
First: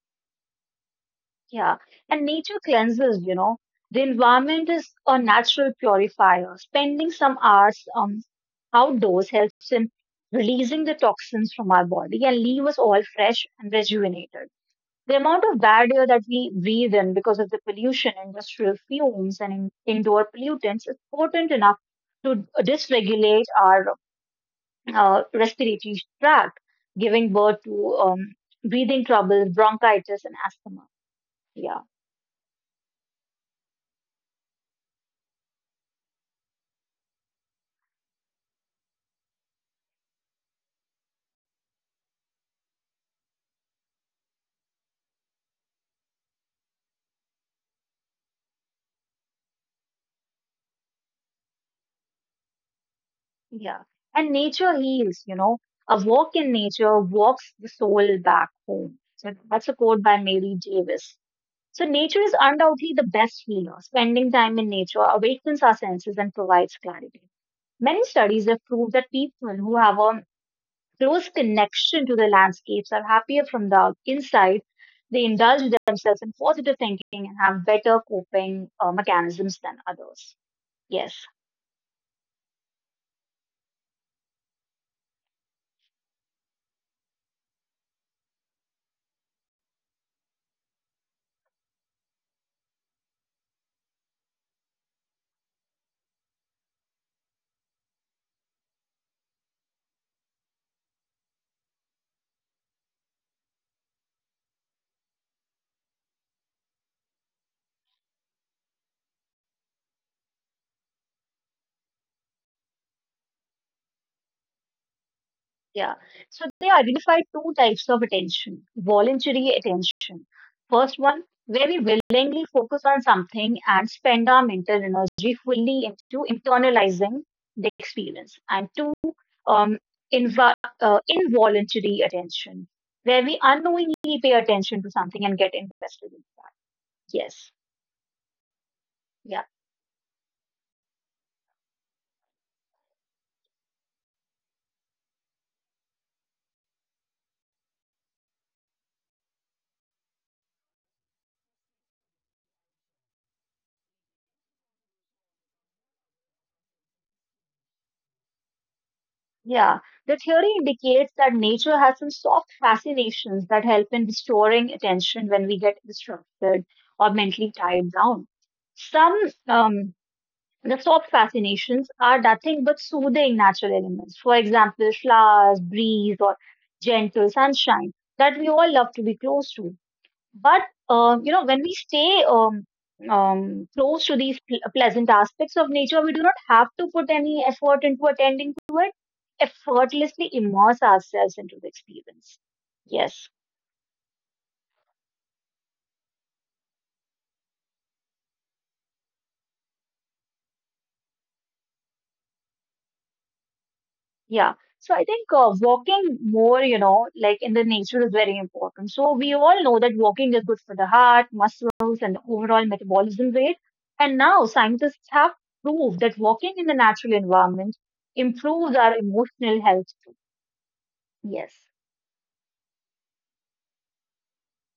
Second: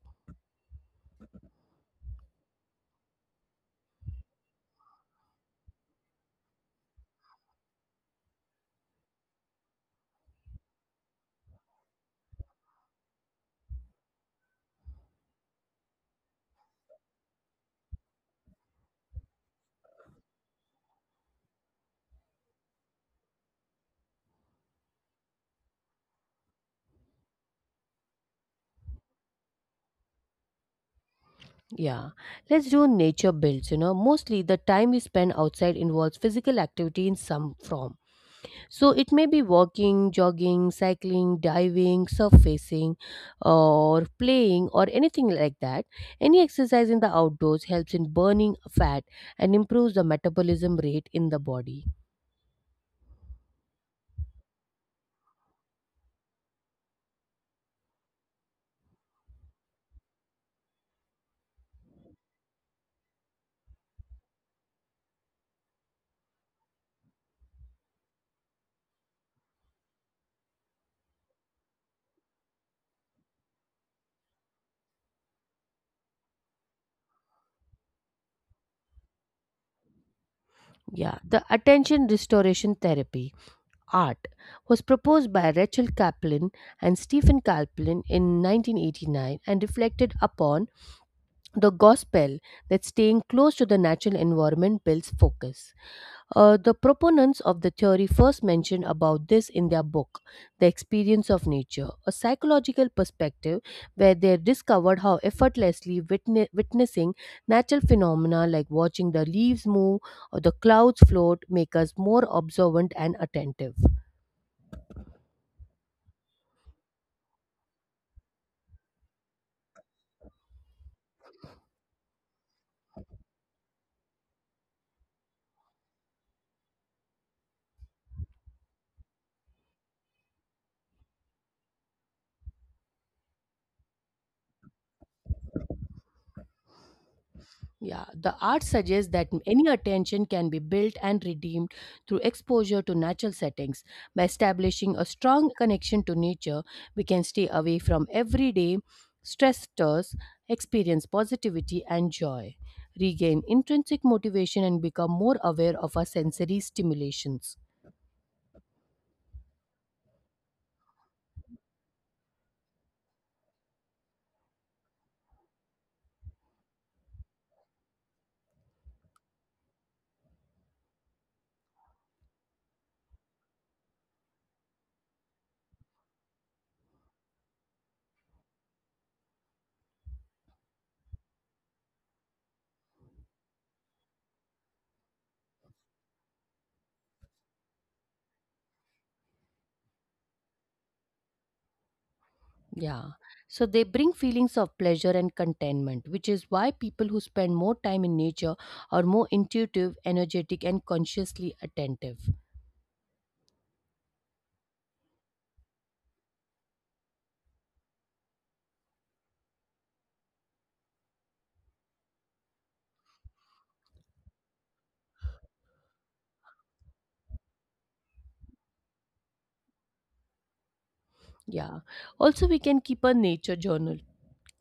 Speaker 2: Yeah, and nature cleanses, you know. The environment is a natural purifier. Spending some hours outdoors helps in releasing the toxins from our body and leave us all fresh and rejuvenated. The amount of bad air that we breathe in because of the pollution, industrial fumes, and indoor pollutants is potent enough to dysregulate our respiratory tract, giving birth to breathing trouble, bronchitis, and asthma. Yeah.
Speaker 1: Yeah, let's do nature builds. You know, mostly the time we spend outside involves physical activity in some form. So it may be walking, jogging, cycling, diving, surfacing, or playing, or anything like that. Any exercise in the outdoors helps in burning fat and improves the metabolism rate in the body.
Speaker 2: Yeah. And nature heals, you know. A walk in nature walks the soul back home. So that's a quote by Mary Davis. So nature is undoubtedly the best healer. Spending time in nature awakens our senses and provides clarity. Many studies have proved that people who have a close connection to the landscapes are happier from the inside. They indulge themselves in positive thinking and have better coping mechanisms than others. Yes.
Speaker 1: Yeah, the attention restoration therapy, ART, was proposed by Rachel Kaplan and Stephen Kaplan in 1989 and reflected upon the gospel that staying close to the natural environment builds focus. The proponents of the theory first mentioned about this in their book, The Experience of Nature, a psychological perspective where they discovered how effortlessly witnessing natural phenomena like watching the leaves move or the clouds float make us more observant and attentive.
Speaker 2: Yeah. So they identify two types of attention, voluntary attention. First one, where we willingly focus on something and spend our mental energy fully into internalizing the experience. And two, um, inv- involuntary attention, where we unknowingly pay attention to something and get invested in that. Yes.
Speaker 1: Yeah, the art suggests
Speaker 2: Yeah.
Speaker 1: that any attention can be built and redeemed through exposure to natural settings. By establishing a strong connection to nature, we can stay away from everyday stressors, experience positivity and joy, regain intrinsic motivation, and become more aware of our sensory stimulations.
Speaker 2: Yeah, the theory indicates that nature has some soft fascinations that help in restoring attention when we get distracted or mentally tied down. Some, um, the soft fascinations are nothing but soothing natural elements. For example, flowers, breeze, or gentle sunshine that we all love to be close to. But when we stay close to these pleasant aspects of nature, we do not have to put any effort into attending to it. Effortlessly immerse ourselves into the experience.
Speaker 1: Yeah.
Speaker 2: Yes.
Speaker 1: So they bring feelings of pleasure and contentment, which is why people who spend more time in nature are more intuitive, energetic, and consciously attentive.
Speaker 2: Yeah. So I think walking more, you know, like in the nature is very important. So we all know that walking is good for the heart, muscles, and overall metabolism rate. And now scientists have proved that walking in the natural environment improves our emotional health too. Yes.
Speaker 1: Yeah. Also, we can keep a nature journal.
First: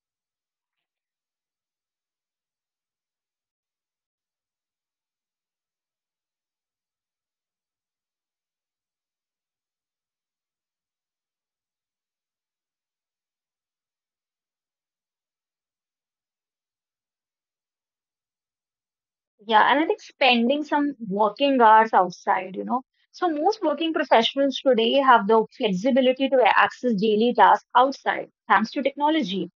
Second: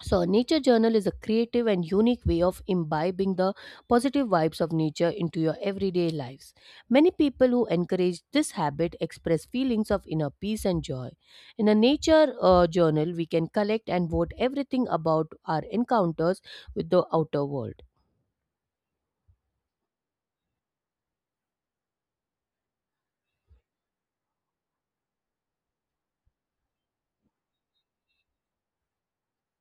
Speaker 1: So, a nature journal is a creative and unique way of imbibing the positive vibes of nature into your everyday lives. Many people who encourage this habit express feelings of inner peace and joy. In a nature journal, we can collect and vote everything about our encounters with the outer world.
Speaker 2: Yeah, and I think spending some working hours outside, you know. So most working professionals today have the flexibility to access daily tasks outside thanks to technology.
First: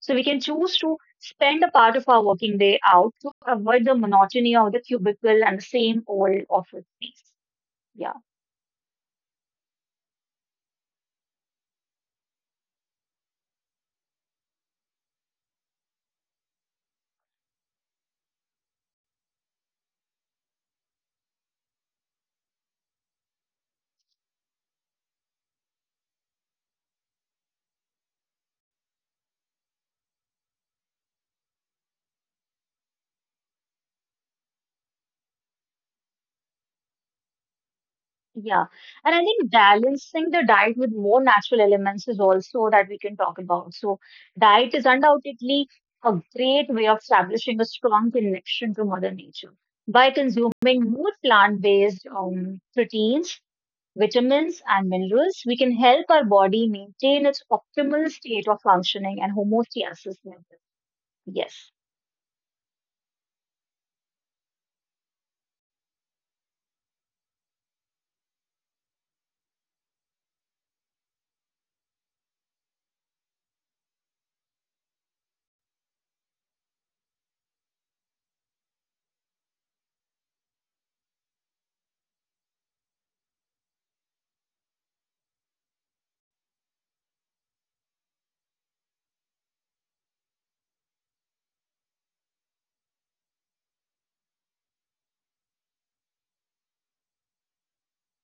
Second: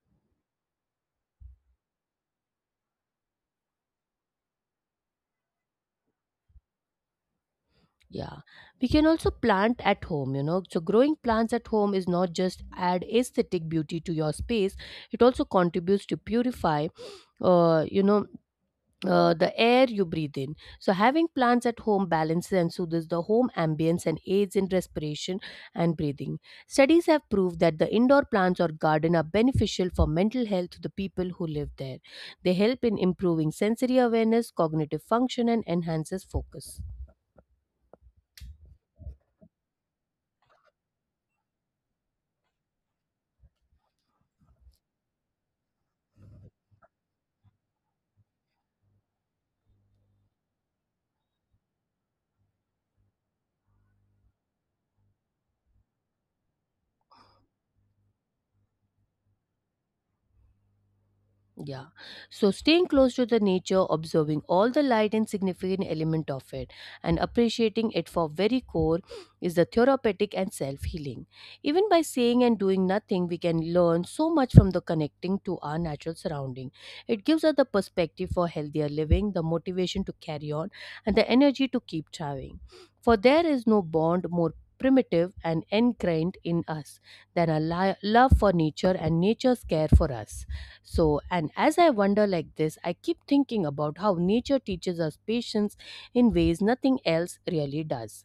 Speaker 2: So we can choose to spend a part of our working day out to avoid the monotony of the cubicle and the same old office space. Yeah.
Speaker 1: Yeah. We can also plant at home, you know. So, growing plants at home is not just add aesthetic beauty to your space, it also contributes to purify uh, you know the air you breathe in. So having plants at home balances and soothes the home ambience and aids in respiration and breathing. Studies have proved that the indoor plants or garden are beneficial for mental health to the people who live there. They help in improving sensory awareness, cognitive function, and enhances focus.
Speaker 2: Yeah, and I think balancing the diet with more natural elements is also that we can talk about. So, diet is undoubtedly a great way of establishing a strong connection to Mother Nature by consuming more plant-based proteins, vitamins, and minerals. We can help our body maintain its optimal state of functioning and homeostasis level. Yes.
Speaker 1: Yeah. So staying close to the nature, observing all the light and significant element of it, and appreciating it for very core is the therapeutic and self-healing. Even by saying and doing nothing, we can learn so much from the connecting to our natural surrounding. It gives us the perspective for healthier living, the motivation to carry on, and the energy to keep thriving. For there is no bond more primitive and ingrained in us than a love for nature and nature's care for us. So, and as I wonder like this, I keep thinking about how nature teaches us patience in ways nothing else really does.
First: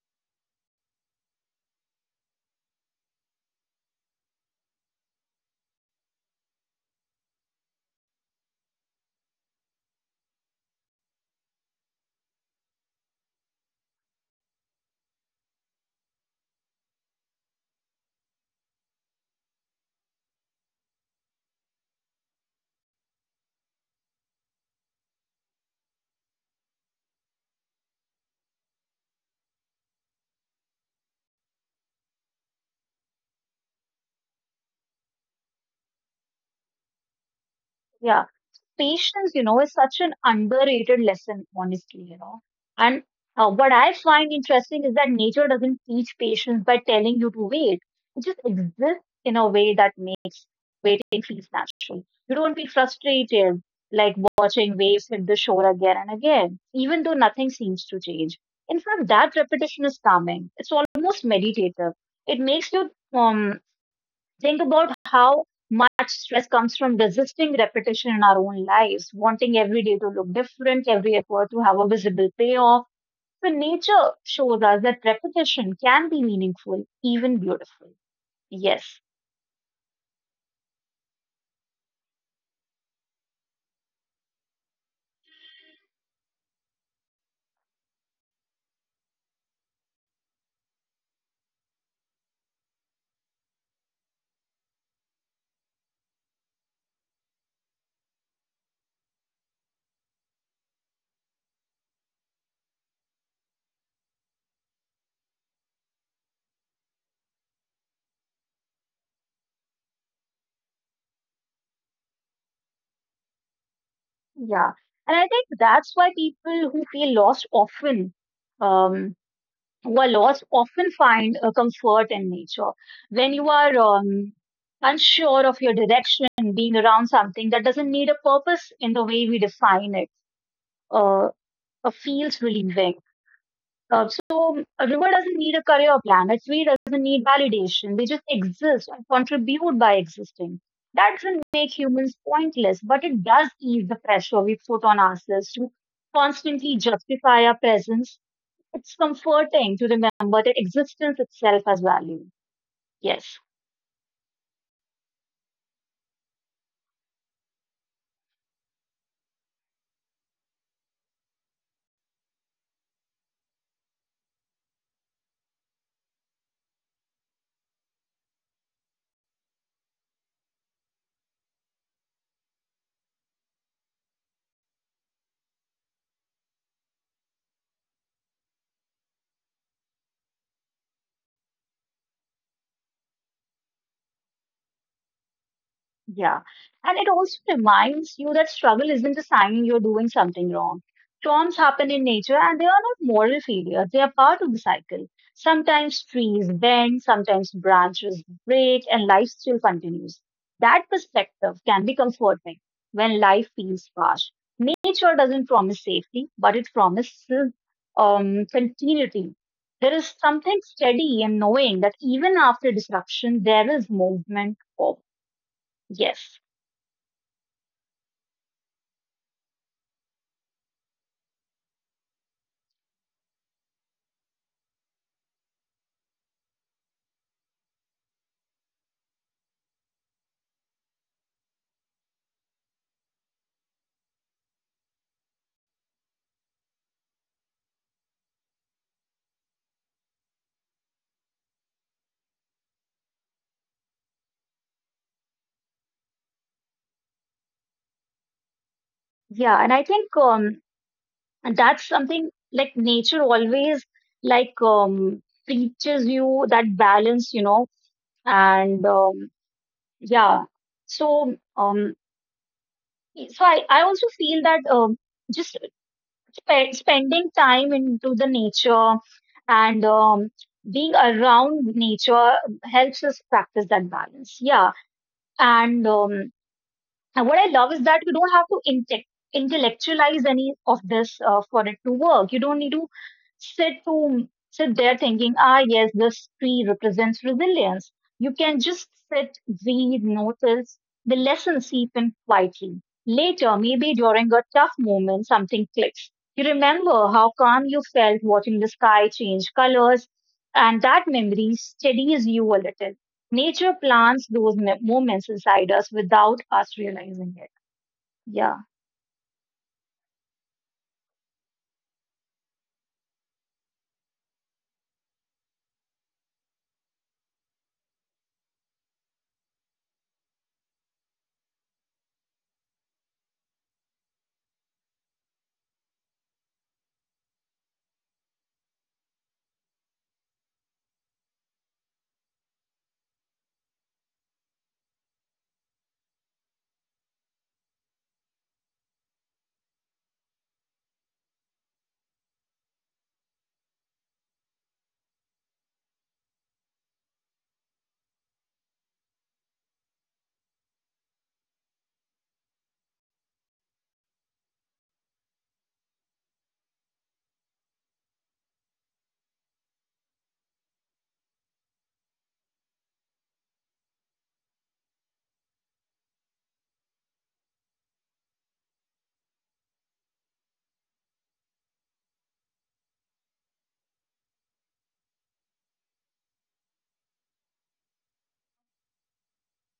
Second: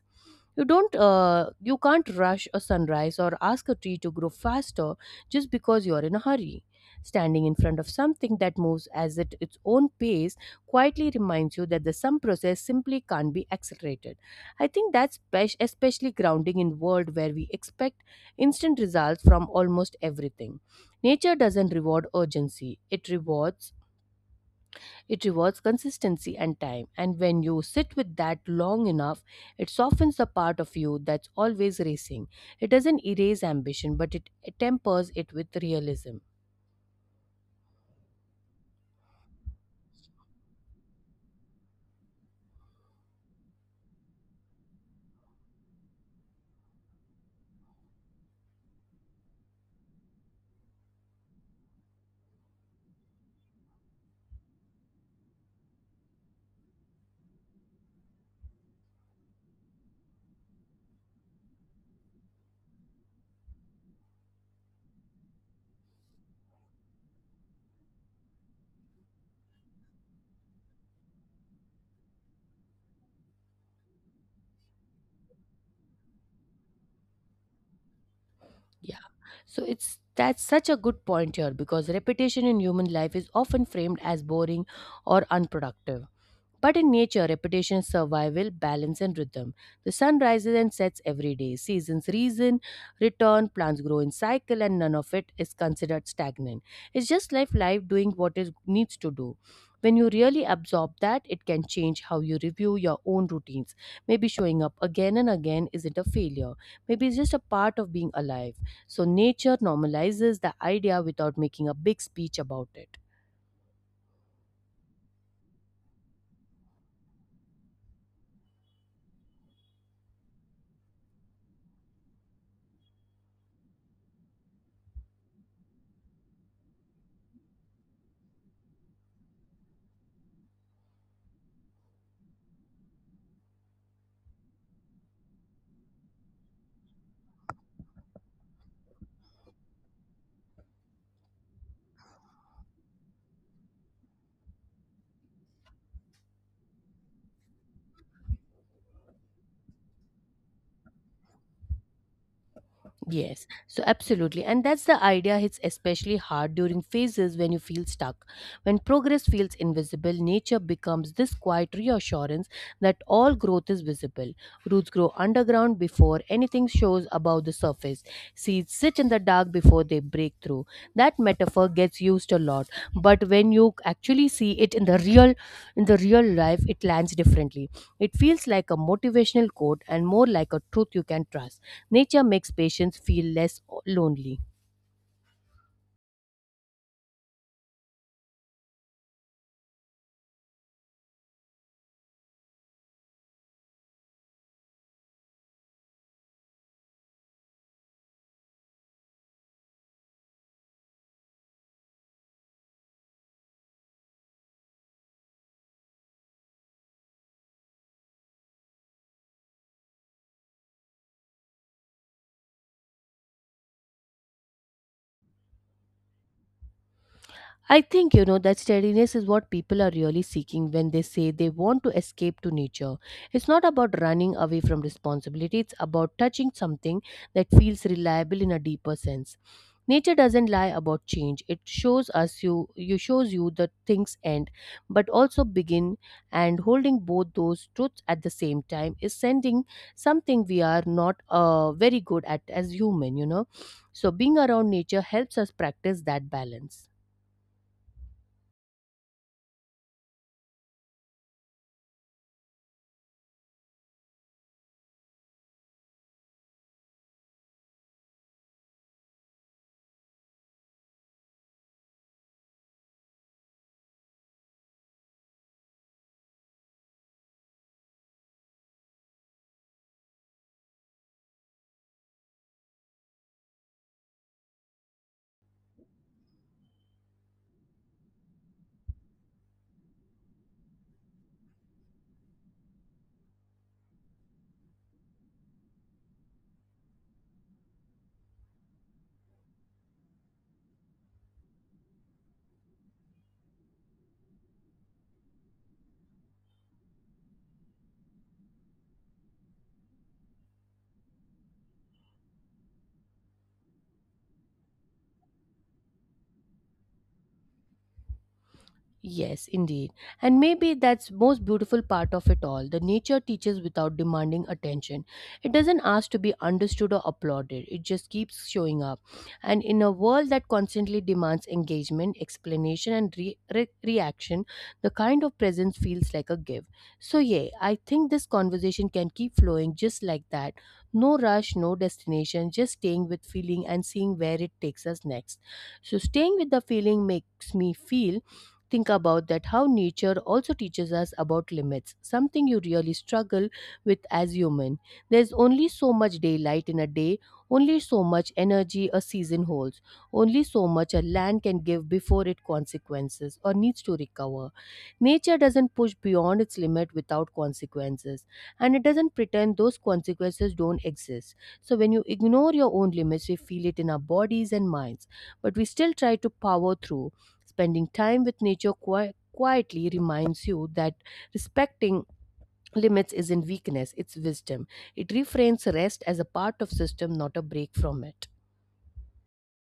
Speaker 1: You don't you can't rush a sunrise or ask a tree to grow faster just because you're in a hurry. Standing in front of something that moves as at its own pace quietly reminds you that the some process simply can't be accelerated. I think that's especially grounding in world where we expect instant results from almost everything. Nature doesn't reward urgency. It rewards it rewards consistency and time, and when you sit with that long enough, it softens the part of you that's always racing. It doesn't erase ambition, but it tempers it with realism.
Speaker 2: Yeah. Patience, you know, is such an underrated lesson, honestly, you know. And what I find interesting is that nature doesn't teach patience by telling you to wait. It just exists in a way that makes waiting feel natural. You don't feel frustrated like watching waves hit the shore again and again, even though nothing seems to change. In fact, that repetition is calming. It's almost meditative. It makes you think about how much stress comes from resisting repetition in our own lives, wanting every day to look different, every effort to have a visible payoff. So, nature shows us that repetition can be meaningful, even beautiful. Yes.
Speaker 1: Yeah. So it's that's such a good point here because repetition in human life is often framed as boring or unproductive. But in nature, repetition, survival, balance, and rhythm. The sun rises and sets every day. Seasons reason, return, plants grow in cycle, and none of it is considered stagnant. It's just like life doing what it needs to do. When you really absorb that, it can change how you review your own routines. Maybe showing up again and again isn't a failure. Maybe it's just a part of being alive. So, nature normalizes the idea without making a big speech about it.
Speaker 2: Yeah. And I think that's why people who feel lost um, who are lost often find comfort in nature. When you are unsure of your direction, being around something that doesn't need a purpose in the way we define it uh, feels relieving. So a river doesn't need a career plan. A tree doesn't need validation. They just exist and contribute by existing. That doesn't make humans pointless, but it does ease the pressure we put on ourselves to constantly justify our presence. It's comforting to remember that existence itself has value. Yes.
Speaker 1: Yes, so absolutely. And that's the idea hits especially hard during phases when you feel stuck. When progress feels invisible, nature becomes this quiet reassurance that all growth is visible. Roots grow underground before anything shows above the surface. Seeds sit in the dark before they break through. That metaphor gets used a lot, but when you actually see it in the real life, it lands differently. It feels like a motivational quote and more like a truth you can trust. Nature makes patients feel less lonely.
Speaker 2: Yeah. And it also reminds you that struggle isn't a sign you're doing something wrong. Storms happen in nature and they are not moral failure. They are part of the cycle. Sometimes trees bend, sometimes branches break, and life still continues. That perspective can be comforting when life feels harsh. Nature doesn't promise safety, but it promises continuity. There is something steady in knowing that even after disruption, there is movement. Hope. Yes.
Speaker 1: I think, you know, that steadiness is what people are really seeking when they say they want to escape to nature. It's not about running away from responsibility, it's about touching something that feels reliable in a deeper sense. Nature doesn't lie about change. It shows us you you shows you that things end but also begin, and holding both those truths at the same time is sending something we are not very good at as human, you know. So being around nature helps us practice that balance.
Speaker 2: Yeah, and I think and that's something like nature always like teaches you that balance, you know, and yeah. So um, I also feel that just spending time into the nature and being around nature helps us practice that balance. Yeah, and um, and what I love is that you don't have to intellectualize any of this for it to work. You don't need to sit there thinking, ah, yes, this tree represents resilience. You can just sit, breathe, notice the lesson seep in quietly. Later, maybe during a tough moment, something clicks. You remember how calm you felt watching the sky change colors, and that memory steadies you a little. Nature plants those moments inside us without us realizing it. Yeah.
Speaker 1: Yes, indeed. And maybe that's most beautiful part of it all. The nature teaches without demanding attention. It doesn't ask to be understood or applauded. It just keeps showing up. And in a world that constantly demands engagement, explanation and reaction, the kind of presence feels like a gift. So yeah, I think this conversation can keep flowing just like that. No rush, no destination, just staying with feeling and seeing where it takes us next. So staying with the feeling makes me feel think about that how nature also teaches us about limits, something you really struggle with as human. There's only so much daylight in a day, only so much energy a season holds, only so much a land can give before it consequences or needs to recover. Nature doesn't push beyond its limit without consequences, and it doesn't pretend those consequences don't exist. So when you ignore your own limits, we feel it in our bodies and minds, but we still try to power through. Spending time with nature quietly reminds you that respecting limits isn't weakness, it's wisdom. It reframes rest as a part of system, not a break from it.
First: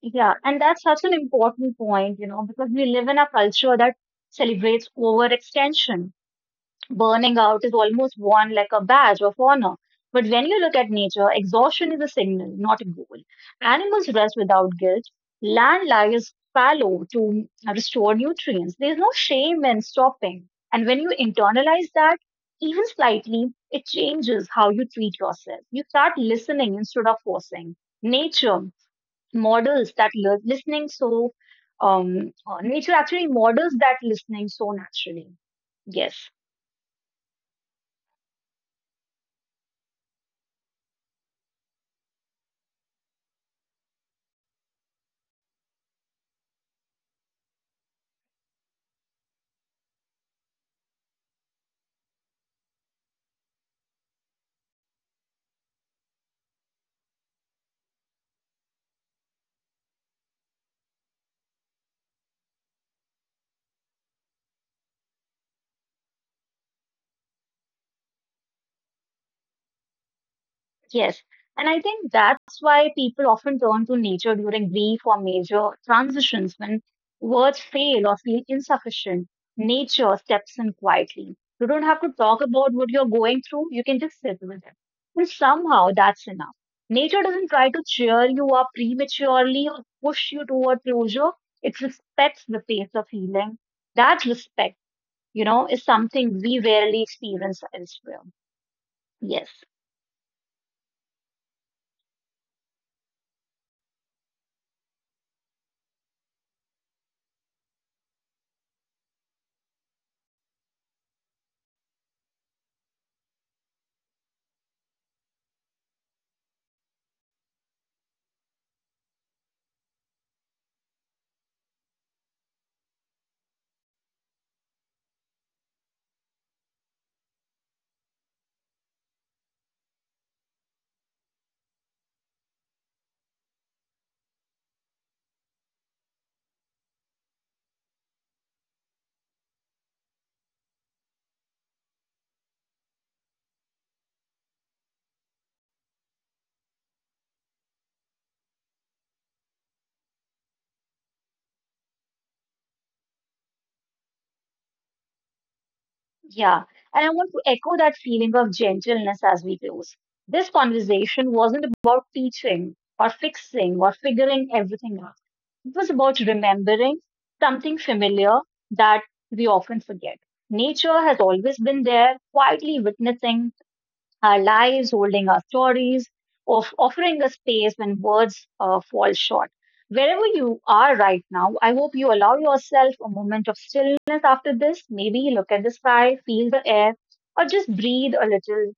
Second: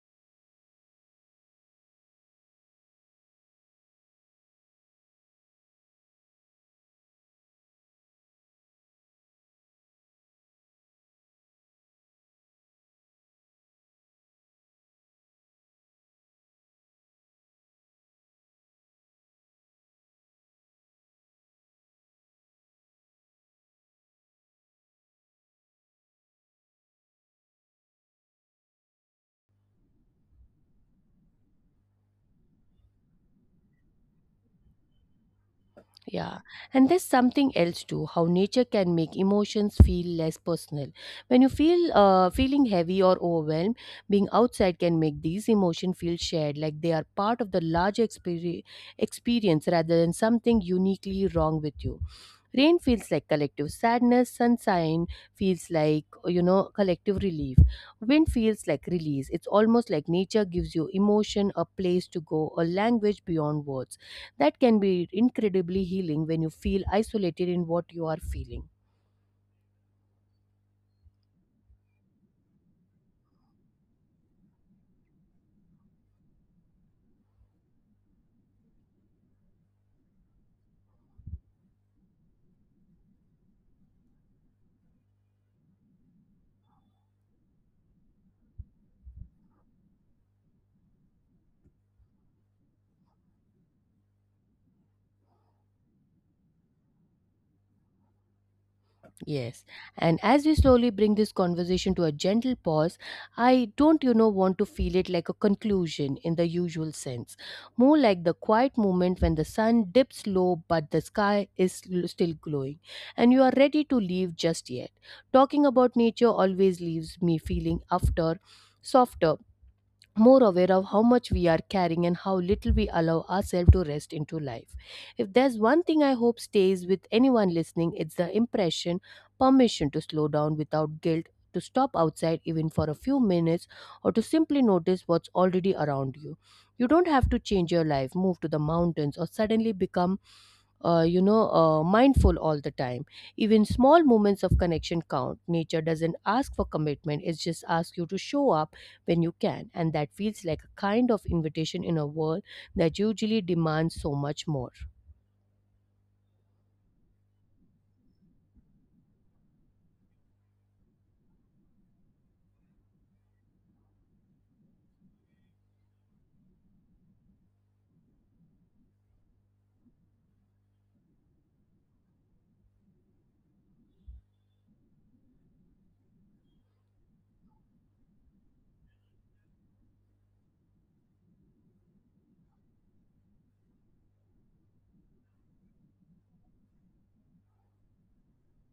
Speaker 2: Yeah. And that's such an important point, you know, because we live in a culture that celebrates overextension. Burning out is almost worn like a badge of honor. But when you look at nature, exhaustion is a signal, not a goal. Animals rest without guilt. Land lies fallow to restore nutrients. There's no shame in stopping. And when you internalize that, even slightly, it changes how you treat yourself. You start listening instead of forcing. Nature models that lear- listening so, Nature actually models that listening so naturally. Yes.
Speaker 1: Yeah, and there's something else too. How nature can make emotions feel less personal. When you feel feeling heavy or overwhelmed, being outside can make these emotions feel shared, like they are part of the larger experience rather than something uniquely wrong with you. Rain feels like collective sadness. Sunshine feels like, you know, collective relief. Wind feels like release. It's almost like nature gives you emotion, a place to go, a language beyond words that can be incredibly healing when you feel isolated in what you are feeling.
Speaker 2: Yes. And I think that's why people often turn to nature during grief or major transitions when words fail or feel insufficient. Nature steps in quietly. You don't have to talk about what you're going through, you can just sit with it. And somehow that's enough. Nature doesn't try to cheer you up prematurely or push you toward closure. It respects the pace of healing. That respect, you know, is something we rarely experience elsewhere. Yes.
Speaker 1: Yes. And as we slowly bring this conversation to a gentle pause, I don't, you know, want to feel it like a conclusion in the usual sense. More like the quiet moment when the sun dips low but the sky is still glowing and you are ready to leave just yet. Talking about nature always leaves me feeling after softer, more aware of how much we are carrying and how little we allow ourselves to rest into life. If there's one thing I hope stays with anyone listening, it's the impression, permission to slow down without guilt, to stop outside even for a few minutes, or to simply notice what's already around you. You don't have to change your life, move to the mountains, or suddenly become mindful all the time. Even small moments of connection count. Nature doesn't ask for commitment, it just asks you to show up when you can, and that feels like a kind of invitation in a world that usually demands so much more.
Speaker 2: Yeah, and I want to echo that feeling of gentleness as we close. This conversation wasn't about teaching or fixing or figuring everything out. It was about remembering something familiar that we often forget. Nature has always been there, quietly witnessing our lives, holding our stories, of offering a space when words fall short. Wherever you are right now, I hope you allow yourself a moment of stillness after this. Maybe look at the sky, feel the air, or just breathe a little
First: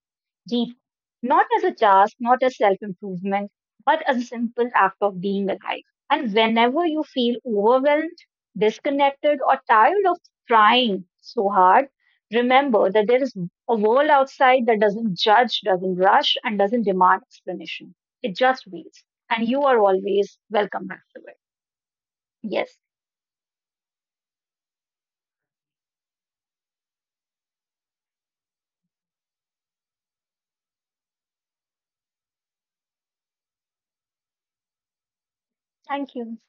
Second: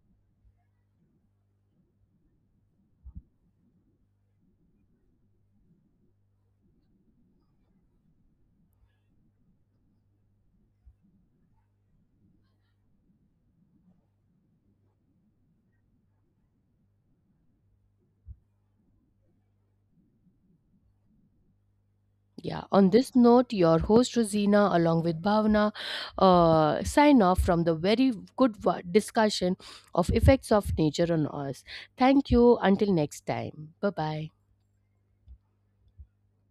Speaker 2: deep. Not as a task, not as self improvement, but as a simple act of being alive. And whenever you feel overwhelmed, disconnected, or tired of trying so hard, remember that there is a world outside that doesn't judge, doesn't rush, and doesn't demand explanation. It just waits. And you are always welcome back to it.
Speaker 1: Yeah,
Speaker 2: Yes.
Speaker 1: on this note, your host Rosina, along with Bhavana, sign off from the very good discussion of effects of nature on us. Thank you. Until next time. Bye bye.
Speaker 2: Thank you.